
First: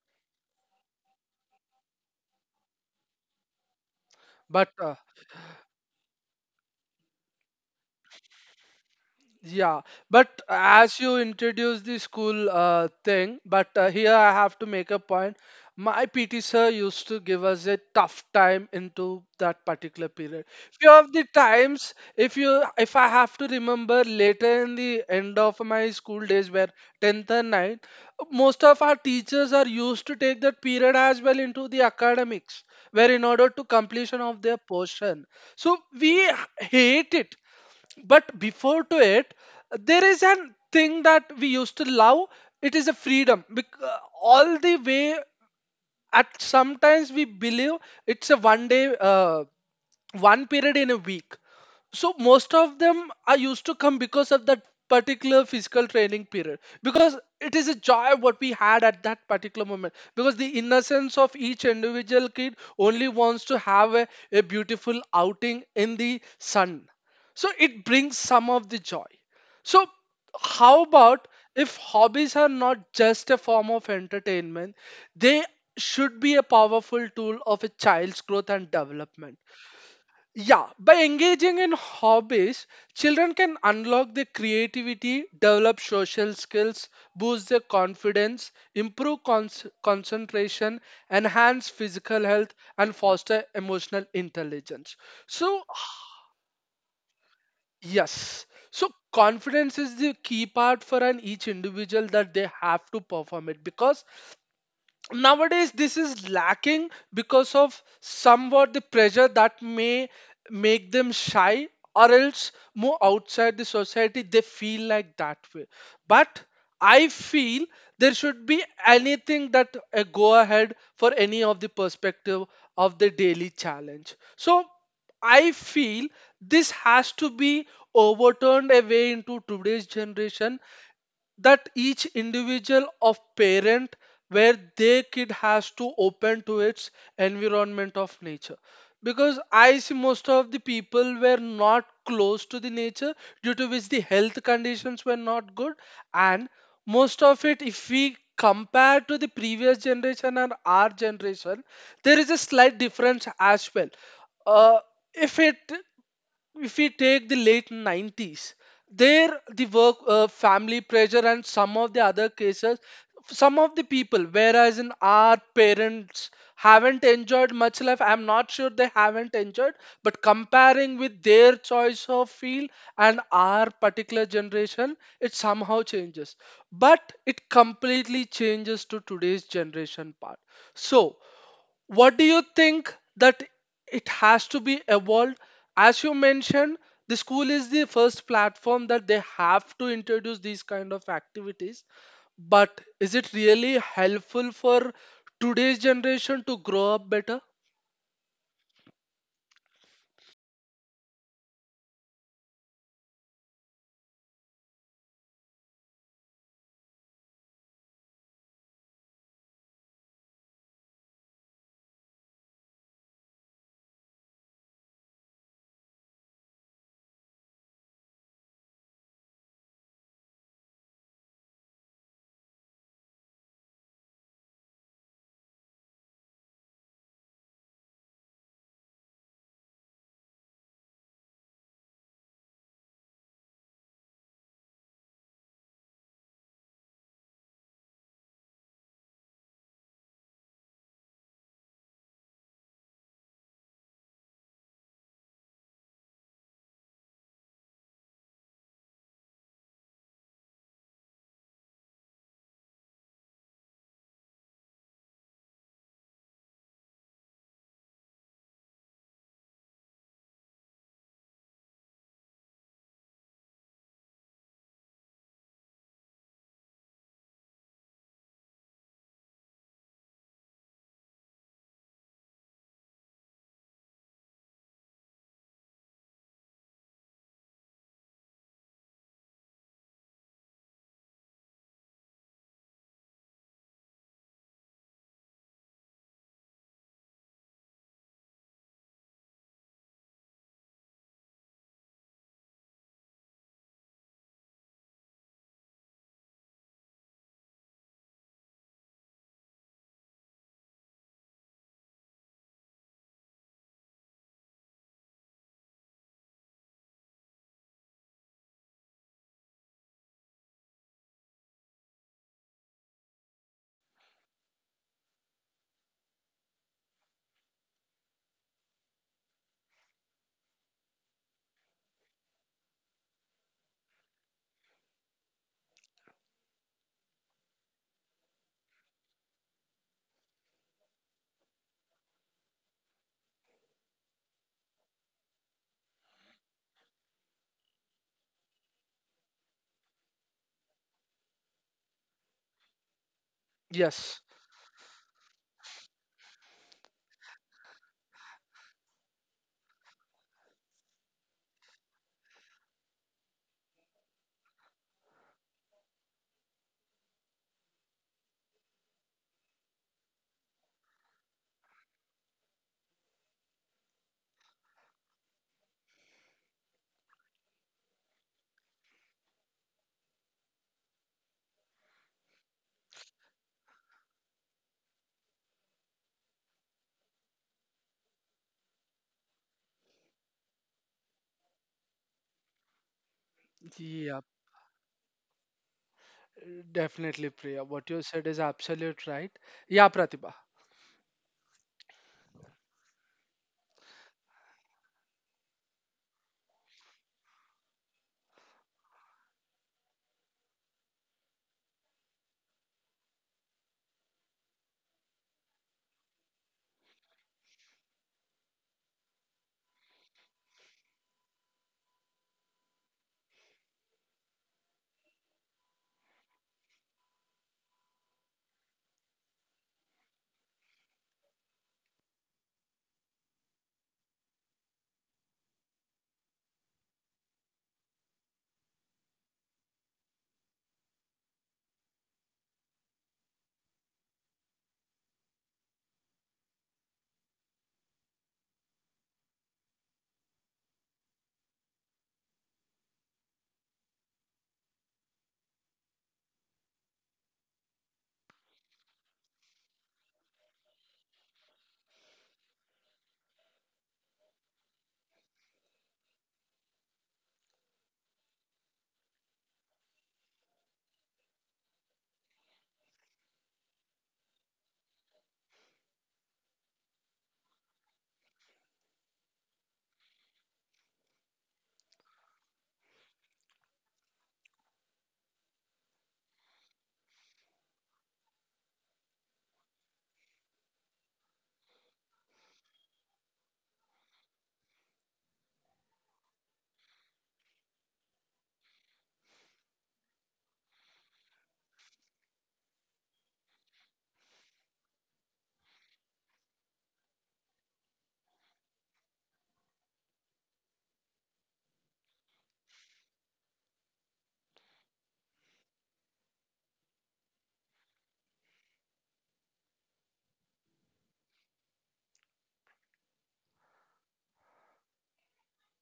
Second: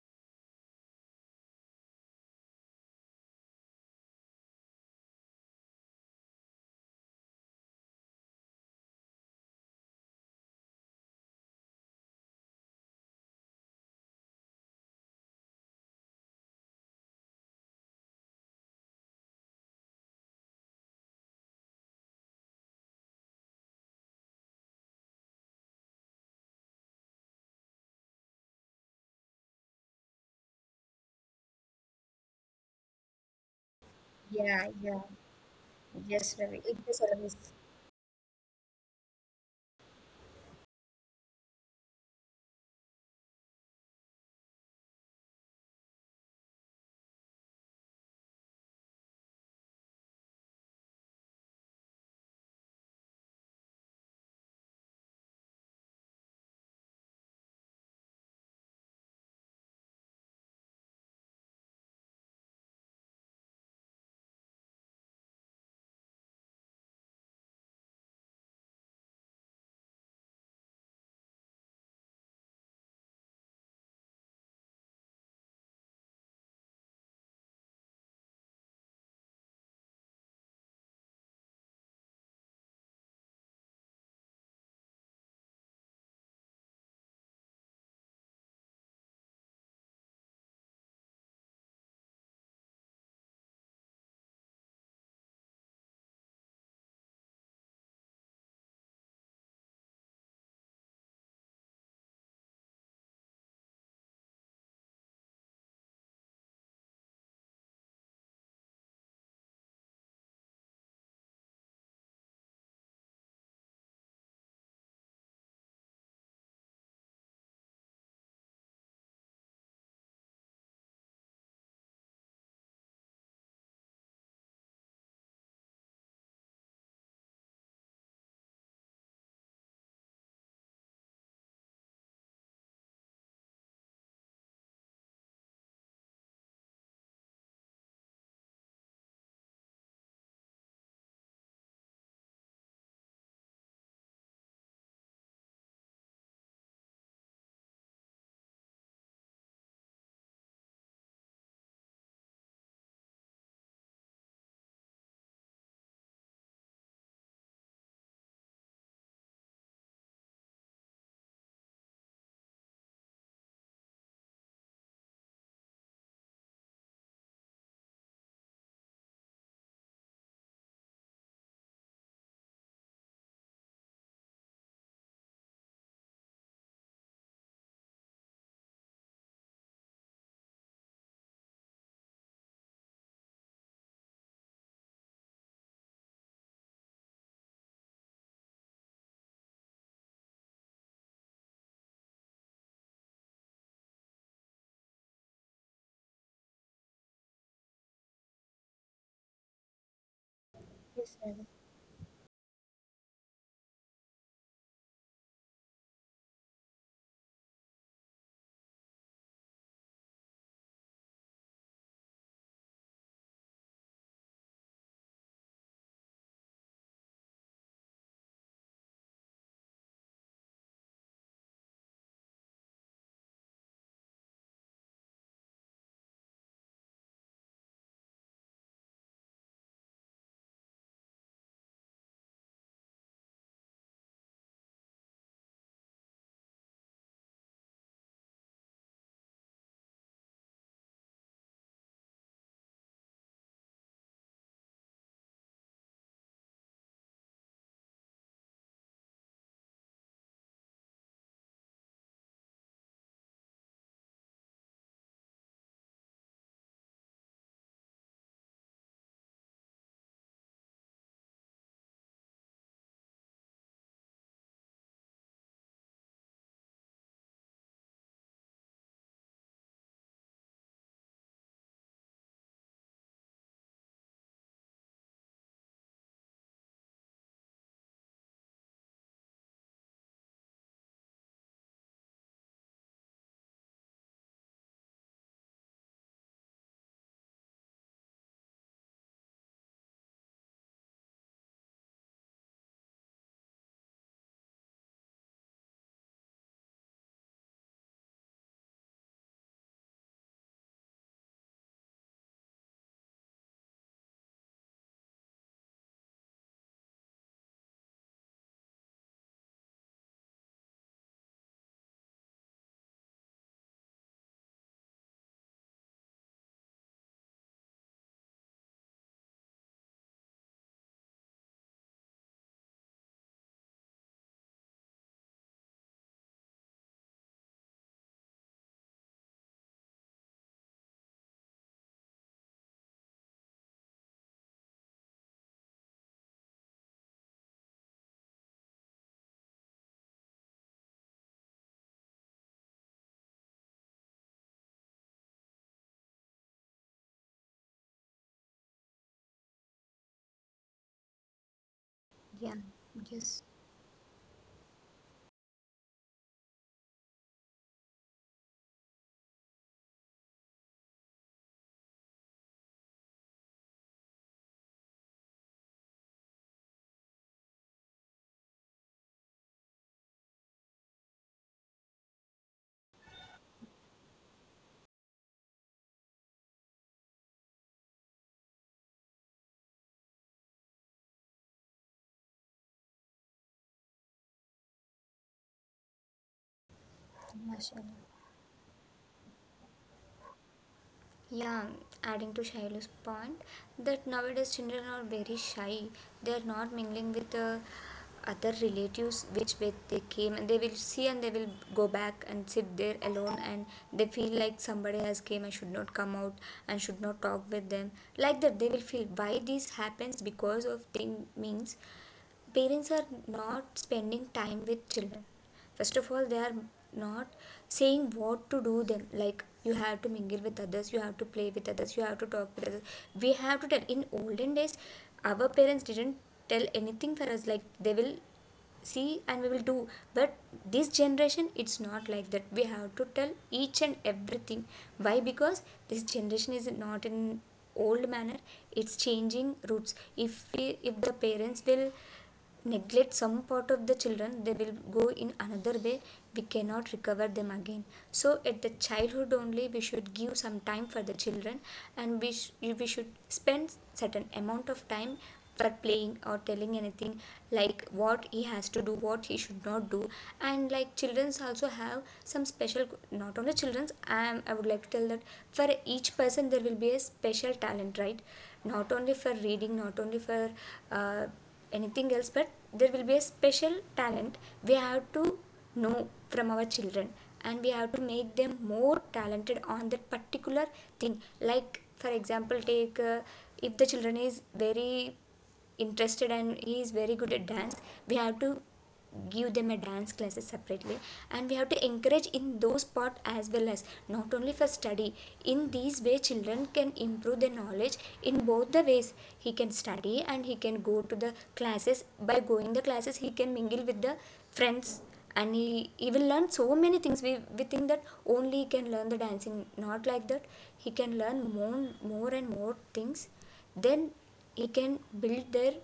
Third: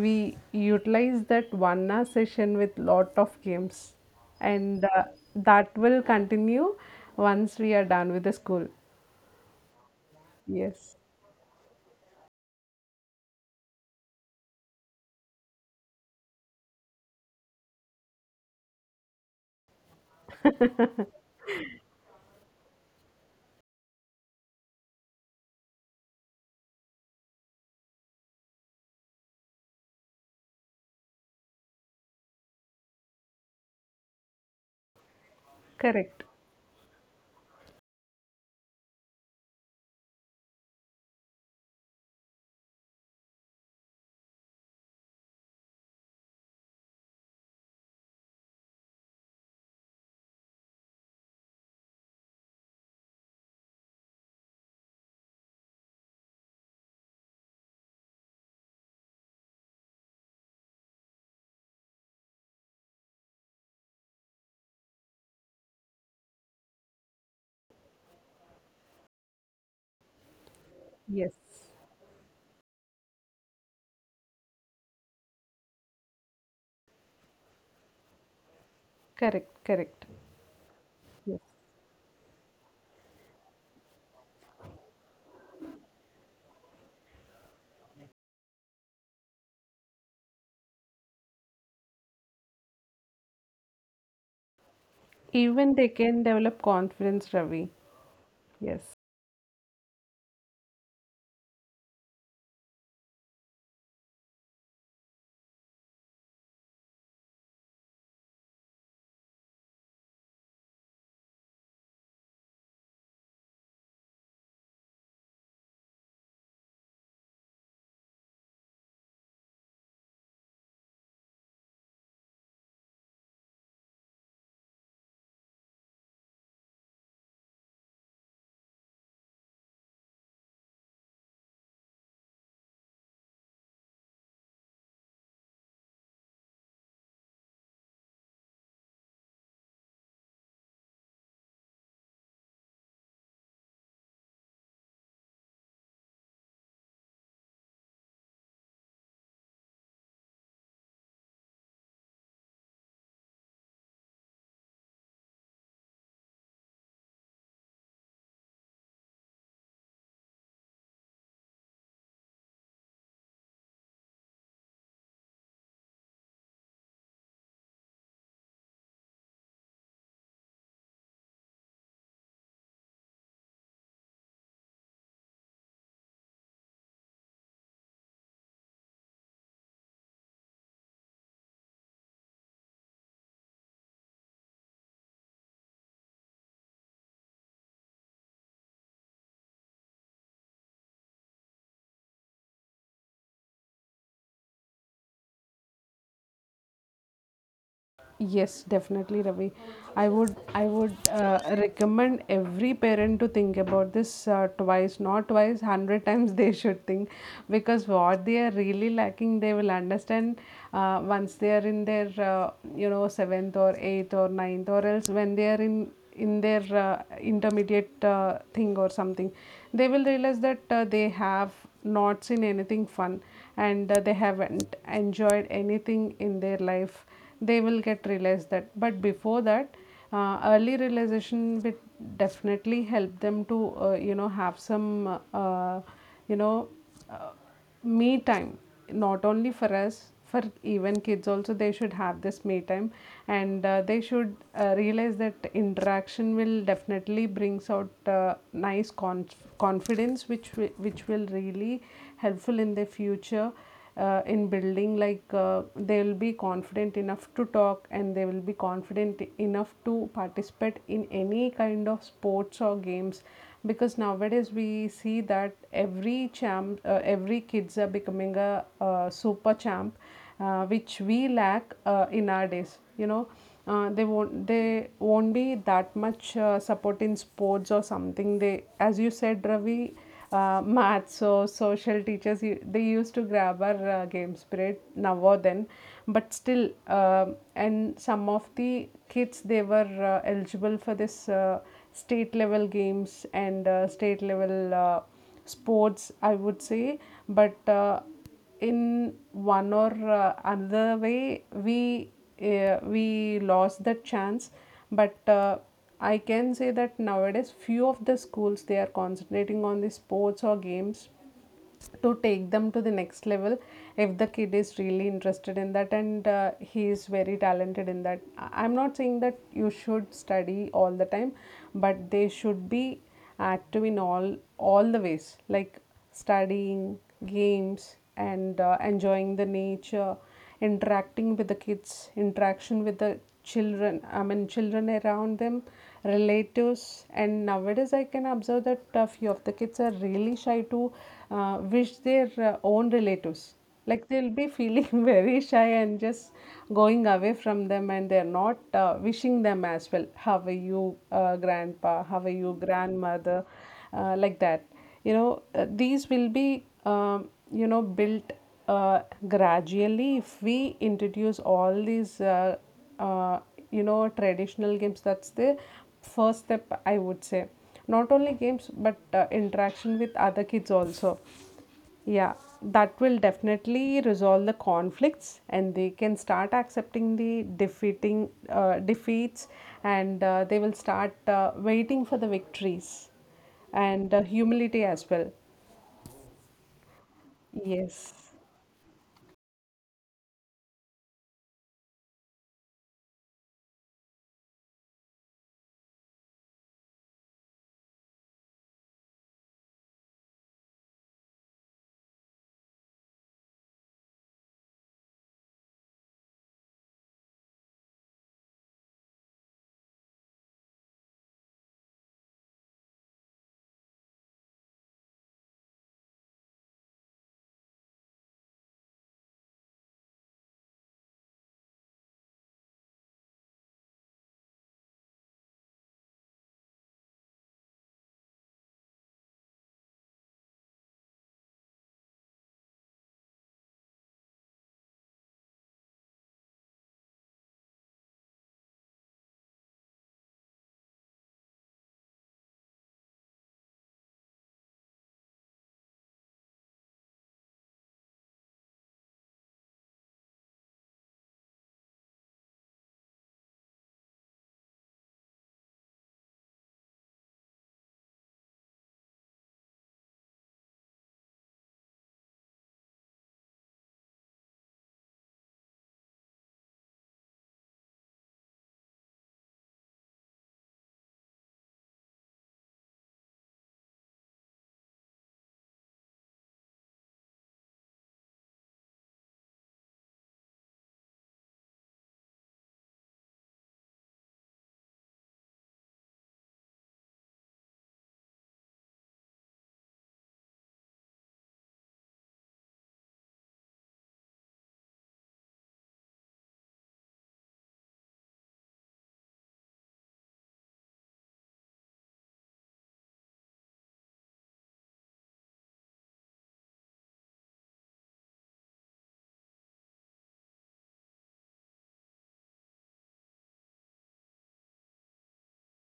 Speaker 2: we utilize that 1 hour session with lot of games,
Speaker 1: But
Speaker 2: and that will continue once we are done with the school.
Speaker 1: yeah, but
Speaker 2: Yes,
Speaker 1: as you introduce the school thing, but here I have to make a point. My PT sir used to give us a tough time into that particular period. Few of the times, if I have to remember later in the end of my school days, where tenth and ninth, most of our teachers are used to take that period as well into the academics, where in order to completion of their
Speaker 3: Yeah, yeah.
Speaker 1: portion, so
Speaker 2: correct.
Speaker 1: we
Speaker 3: Yes, Ravi. It is
Speaker 1: hate it.
Speaker 3: always
Speaker 1: But before to it, there is an thing that we used to love. It is a freedom. All the way at sometimes we believe it's a one day, one period in a week. So most of them are used to come because of that particular physical training period, because it is a joy what we had at that particular moment, because the innocence of each individual kid only wants to have a beautiful outing in the sun, so it brings some of the joy. So, how
Speaker 2: Yes,
Speaker 1: about if hobbies are not just a form of entertainment, they should be a powerful tool of a child's growth and development.
Speaker 2: correct, correct.
Speaker 1: Yeah, by
Speaker 2: Yes.
Speaker 1: engaging in hobbies, children can unlock their creativity, develop social skills, boost their confidence, improve concentration, enhance physical health, and foster emotional intelligence. So,
Speaker 2: Even they can develop confidence, Ravi.
Speaker 1: yes, so
Speaker 2: Yes.
Speaker 1: confidence is the key part for an each individual that they have to perform it, because nowadays this is lacking because of somewhat the pressure that may make them shy or else move outside the society they feel like that way. But I feel there should be anything that a go ahead for any of the perspective of the daily challenge. So I feel this has to be overturned away into today's generation, that each individual of parent where their kid has to open to its environment of nature, because I see most of the people were not close to the nature due to which the health conditions were not good. And most of it if we compare to the previous generation and our generation, there is a slight difference as well. Uh, if it if we take the late 90s, there the work family pressure and some of the other cases, some of the people whereas in our parents haven't enjoyed much life. I'm not sure they haven't enjoyed, but comparing with their choice of field and our particular generation, it somehow changes. But it completely changes to today's generation part. So, what do you think that it has to be evolved? As you mentioned, the school is the first platform that they have to introduce these kind of activities. But is it really helpful for today's generation to grow up better?
Speaker 2: Yes, definitely, Ravi. I would recommend every parent to think about this twice, not twice, 100 times they should think, because what they are really lacking, they will understand once they are in their seventh or eighth or ninth, or else when they are in their intermediate thing or something, they will realize that they have not seen anything fun, and they haven't enjoyed anything in their life. They will get realized that, but before that, early realization will definitely help them to have some you know uh, me time. Not only for us, for even kids also they should have this me time. And they should realize that interaction will definitely brings out nice confidence, which which will really helpful in the future, in building, like, they will be confident enough to talk, and they will be confident enough to participate in any kind of sports or games. Because nowadays we see that every kids are becoming a super champ, which we lack in our days. They won't be that much support in sports or something, they, as you said, Ravi, Maths or social teachers they used to grab our game spirit now or then, but still and some of the kids, they were eligible for this state level games and state level sports, I would say. But in one or another way we lost that chance. But I can say that nowadays few of the schools, they are concentrating on the sports or games to take them to the next level if the kid is really interested in that and he is very talented in that. I'm not saying that you should study all the time, but they should be active in all the ways, like studying, games, and enjoying the nature, interacting with the kids, interaction with the children, I mean, children around them, relatives. And nowadays, I can observe that a few of the kids are really shy to wish their own relatives. Like
Speaker 1: Yes.
Speaker 2: they'll be feeling very shy and just going away from them, and they're not wishing them as well. How are you, grandpa? How are you,
Speaker 3: yeah,
Speaker 2: grandmother?
Speaker 3: yes,
Speaker 2: Like that, these will be built uh, gradually if we introduce all these uh, traditional games. That's the first step, I would say. Not only games, but interaction with other kids also. Yeah, that will definitely resolve the conflicts, and they can start accepting the defeating defeats, and they will start waiting for the victories, and
Speaker 1: Yeah,
Speaker 2: humility as well.
Speaker 1: definitely, Priya. What you
Speaker 3: mashallah.
Speaker 2: Yes,
Speaker 1: said is absolute right. Yeah, Pratibha.
Speaker 3: Yeah, adding to Shailu's point that nowadays children are very shy. They are not mingling with other relatives which way they came, and they will see and they will go back and sit there alone, and they feel like somebody has came and should not come out and should not talk with them. Like that they will feel. Why this happens? Because of thing means parents are not spending time with children. First of all, they are not saying what to do them. Like, you have to mingle with others, you have to play with others, you have to talk with others. We have to tell. In olden days, our parents didn't tell anything for us. Like, they will see and we will do. But this generation, it's not like that. We have to tell each and everything. Why? Because this generation is not in old manner. It's changing roots. If the parents will neglect some part of the children, they will go in another way. We cannot recover them again. So at the childhood only, we should give some time for the children, and we should spend certain amount of time for playing or telling anything, like what he has to do, what he should not do. And like children's also have some special, not only children's. I am. I would like to tell that for each person, there will be a special talent, right? Not only for reading, not only for uh, anything else, but there will be a special talent. We have to know from our children, and we have to make them more talented on that particular thing. Like, for example, take if the children is very interested and he is very good at dance, we have to give them a dance classes separately, and we have to encourage in those part as well, as not only for study. In these way, children can improve their knowledge in both the ways. He can study and he can go to the classes. By going the classes, he can mingle with the friends, and he will learn so many things. We think that only he can learn the dancing. Not like that, he can learn more, more and more things. Then he can build their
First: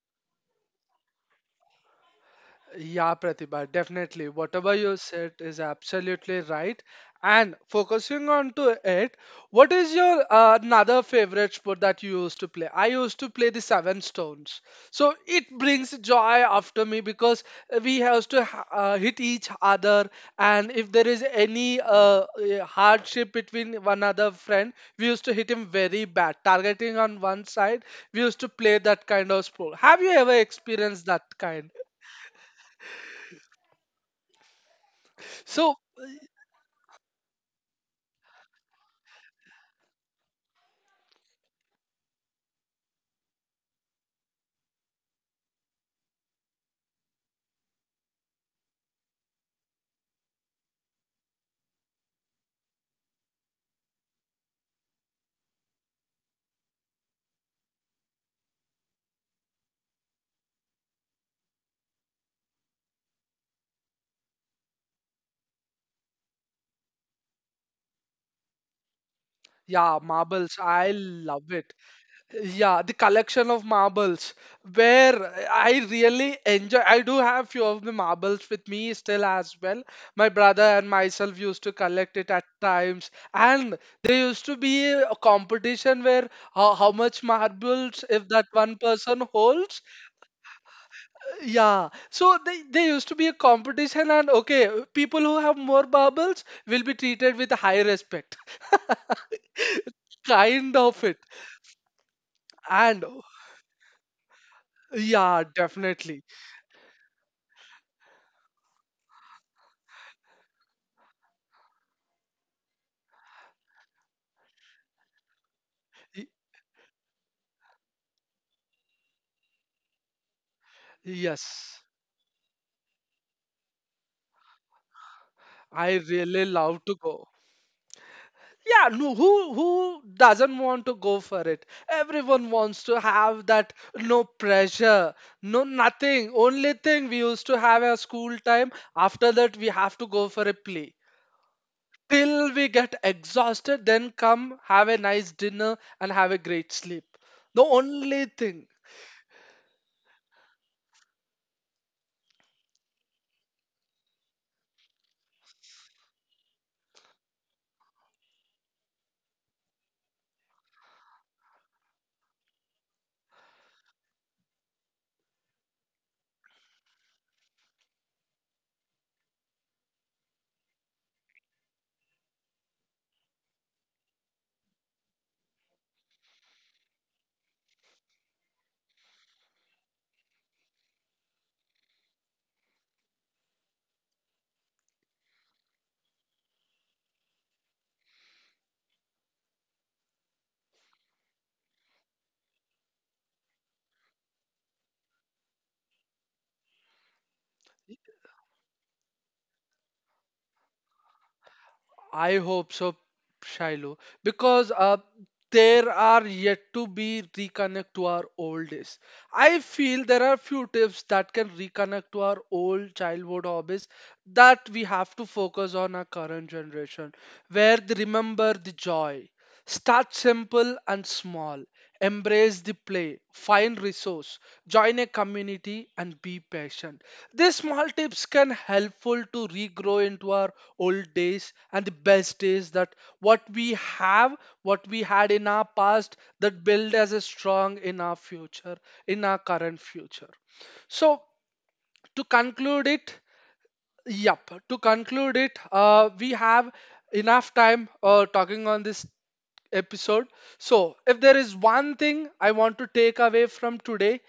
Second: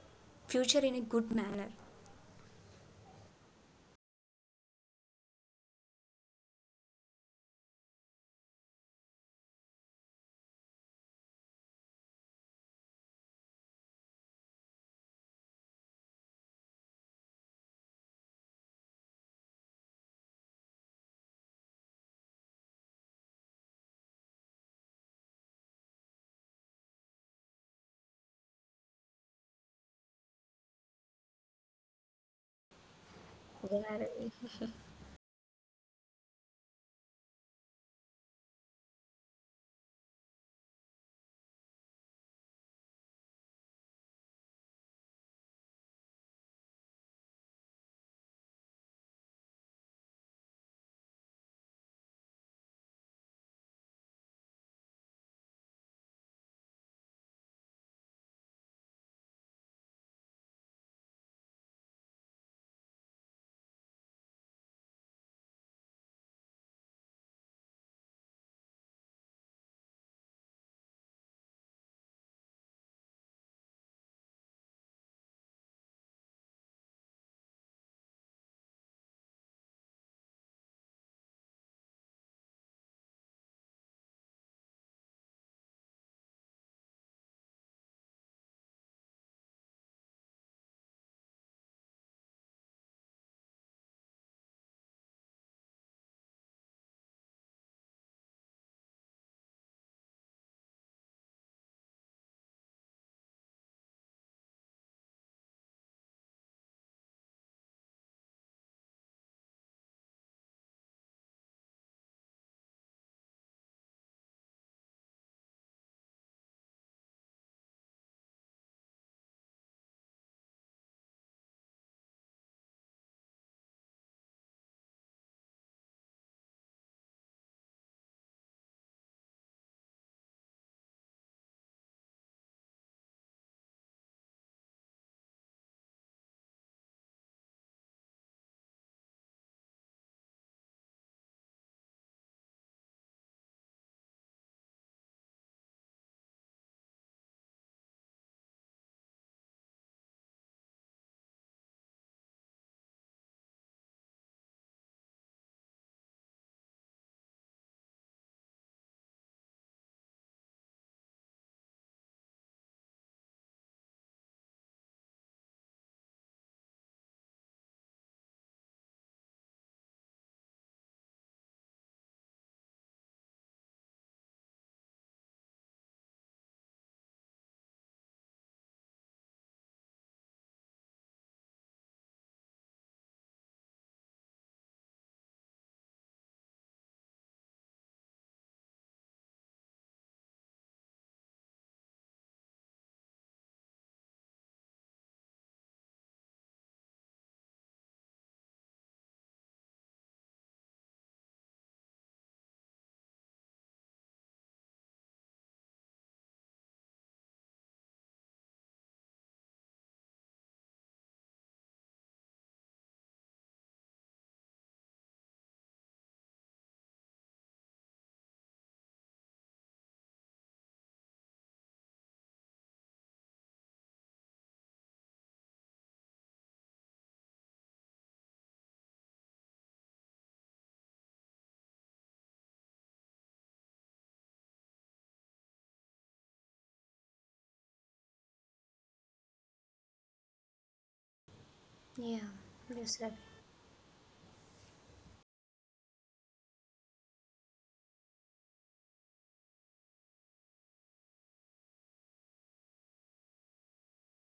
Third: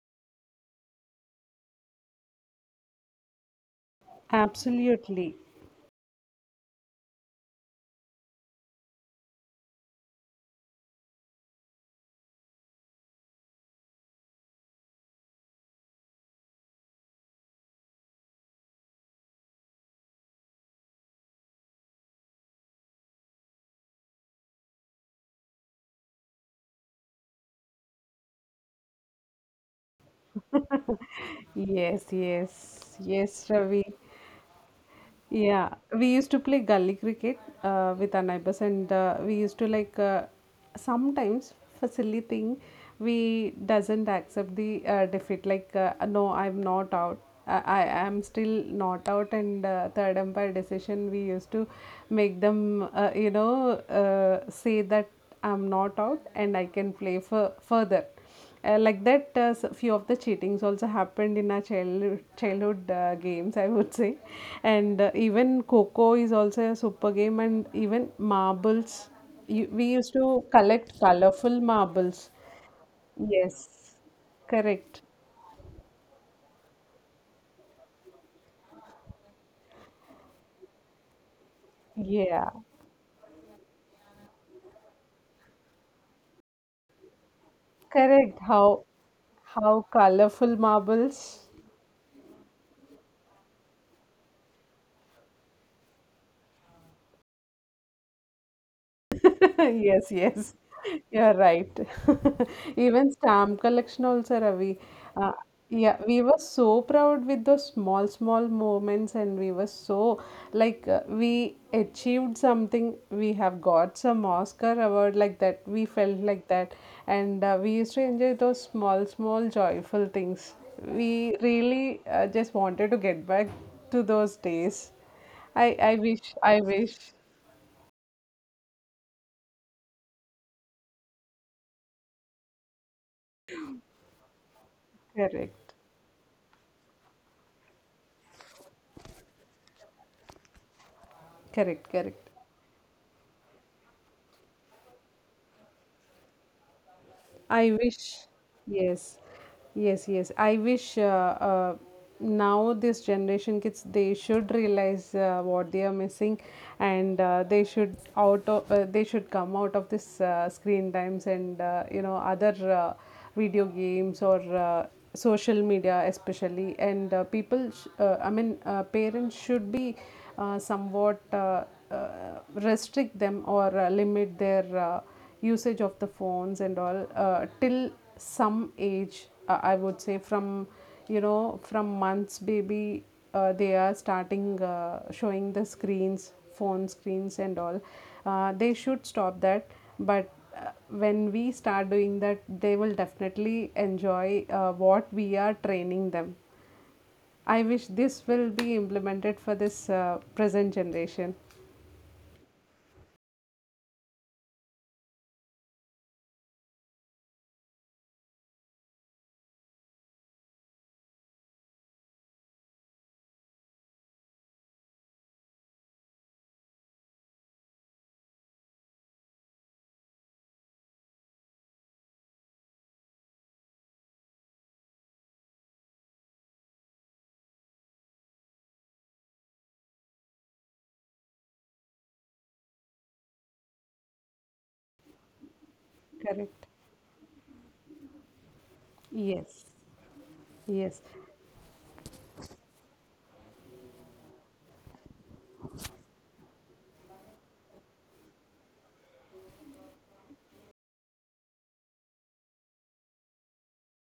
Speaker 3: future in a good manner.
Speaker 1: Yeah, Pratibha, definitely. Whatever you said
Speaker 2: absolutely.
Speaker 1: is absolutely right. And focusing on to it, what is your another favorite sport that you used to play? I used to play the seven stones. So it brings joy after me because we have to hit each other, and if there is any hardship between one other friend, we used to hit him very bad, targeting on one side. We used to play that kind of sport. Have you ever experienced that kind?
Speaker 2: Yes, yes, yes, Ravi.
Speaker 3: Yeah.
Speaker 2: Yeah,
Speaker 1: So,
Speaker 2: we used to play gully cricket with our neighbors, and we used to like sometimes, for silly thing, we doesn't accept the defeat. Like no, I'm not out. I am still not out, and third umpire decision. We used to make them, say that I'm not out and I can play for further. Like that, few of the cheatings also happened in our childhood games, I would say. And even Coco is also a super game, and even marbles. We
Speaker 1: yeah,
Speaker 2: used to
Speaker 1: marbles. I
Speaker 2: collect
Speaker 1: love
Speaker 2: colorful
Speaker 1: it.
Speaker 2: marbles.
Speaker 1: Yeah, the collection of
Speaker 2: Yes,
Speaker 1: marbles
Speaker 2: correct.
Speaker 1: where I really enjoy. I do have few of the marbles with me still as well. My brother and myself used to collect it at
Speaker 2: Yeah,
Speaker 1: times, and there used to be a competition where how much marbles if
Speaker 2: correct.
Speaker 1: that one person holds.
Speaker 2: How colorful marbles.
Speaker 1: Yeah, so there used to be a competition, and okay, people who have more marbles will be treated with high respect.
Speaker 2: Yes, yes,
Speaker 1: Kind of it.
Speaker 2: you're right.
Speaker 1: And
Speaker 2: Even stamp collection also, Ravi. Uh,
Speaker 1: yeah,
Speaker 2: yeah,
Speaker 1: definitely.
Speaker 2: we were so proud with those small, small moments, and we were so like we achieved something. We have got some Oscar award like that. We
Speaker 1: Y-
Speaker 2: felt like that, and we used to enjoy those small, small joyful things. We
Speaker 1: Yes,
Speaker 2: really just wanted to get back to those days. I
Speaker 1: I
Speaker 2: I
Speaker 1: really
Speaker 2: wish, I
Speaker 1: love to
Speaker 2: wish.
Speaker 1: go. Yeah, no, who doesn't want to go for it? Everyone wants to have that no pressure, no
Speaker 2: Correct,
Speaker 1: nothing. Only thing we used to have a school time. After that, we have to go for a play
Speaker 2: correct, correct.
Speaker 1: till we get exhausted. Then come have a nice dinner and have a great sleep. The
Speaker 2: I wish,
Speaker 1: only thing.
Speaker 2: yes, yes, yes. I wish now this generation kids, they should realize what they are missing, and they should come out of this screen times and other video games or social media especially. And I mean, parents should be somewhat uh, restrict them or limit their. Usage of the phones and all till some age, I would say, from you know, from months baby, they are starting showing the screens, phone screens and all. They should stop that. But when we start doing that, they will definitely enjoy what we are training them. I wish this will be implemented for this present generation.
Speaker 1: I hope so, Shiloh, because there are yet to be reconnect to our old days. I feel there are few tips that can reconnect to our old childhood hobbies that we have to focus on our current generation, where they remember the joy. Start simple and small. Embrace the play. Find resource. Join a community and be patient. These small tips can helpful to regrow into our old days and the best days that what we have, what we had in our past that
Speaker 2: Correct.
Speaker 1: build as a strong in our future, in our
Speaker 2: Yes,
Speaker 1: current future.
Speaker 2: yes.
Speaker 1: So,
Speaker 3: Yeah.
Speaker 1: to conclude
Speaker 3: Yes, Ravi.
Speaker 1: it, yep. To conclude it, we have enough time talking on this episode. So, if there is one thing I want to take away from today,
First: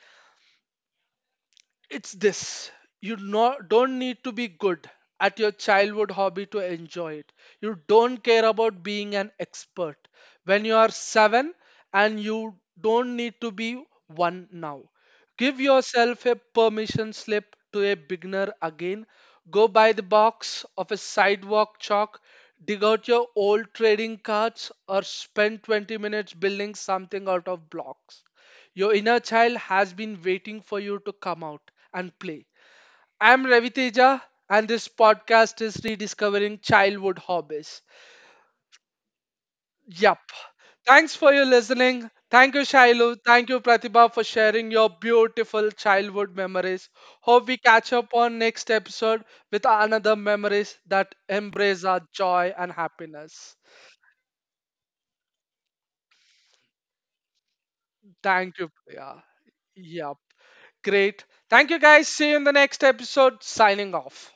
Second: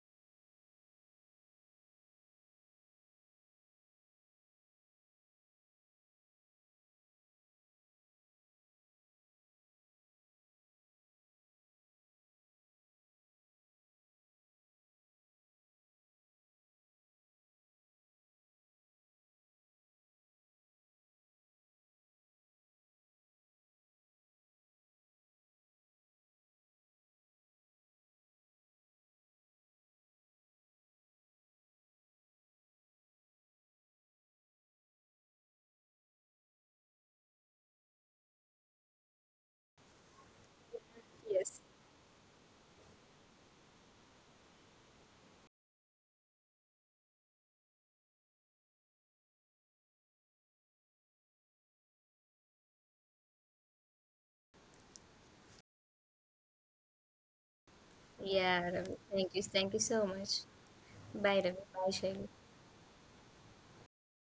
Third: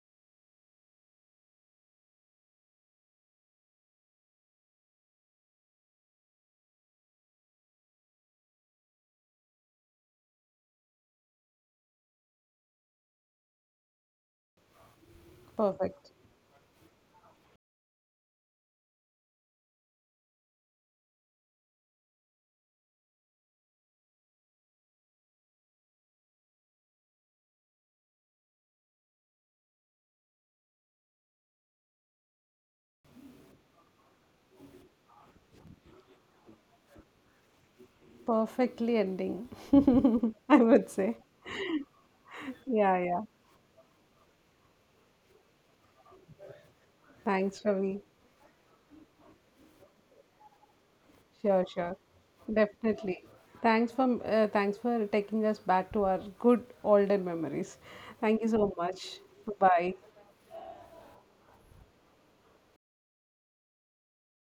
Speaker 1: it's this. You no, don't need to be good at your childhood hobby to enjoy it. You don't care about being an expert. When you are seven and you don't need to be one now, give
Speaker 2: Perfect.
Speaker 1: yourself a permission slip to a beginner again. Go buy the box of a sidewalk chalk, dig out your old trading cards, or spend 20 minutes building something out of blocks. Your inner child has been waiting for you to come out and play. I'm Ravi Teja, and this podcast is Rediscovering Childhood Hobbies.
Speaker 2: Perfectly ending,
Speaker 1: Yup.
Speaker 2: I would
Speaker 1: Thanks
Speaker 2: say.
Speaker 1: for your listening. Thank you,
Speaker 2: Yeah,
Speaker 1: Shailu.
Speaker 2: yeah.
Speaker 1: Thank you, Pratibha, for sharing your beautiful childhood memories. Hope we
Speaker 2: Thanks,
Speaker 1: catch
Speaker 2: Ravi.
Speaker 1: up on next episode with another memories that
Speaker 2: Sure,
Speaker 1: embrace
Speaker 2: sure.
Speaker 1: our joy and
Speaker 2: Definitely.
Speaker 1: happiness.
Speaker 2: Thanks for thanks for taking us back to our good olden memories. Thank you
Speaker 1: Thank
Speaker 3: Yeah,
Speaker 2: so
Speaker 1: you,
Speaker 3: Ravi.
Speaker 2: much.
Speaker 1: Priya.
Speaker 3: Thank you. Thank you
Speaker 2: Bye.
Speaker 3: so
Speaker 1: Yup.
Speaker 3: much.
Speaker 1: Great.
Speaker 3: Bye, Ravi.
Speaker 1: Thank you,
Speaker 3: Bye,
Speaker 1: guys.
Speaker 3: Shaili.
Speaker 1: See you in the next episode. Signing off.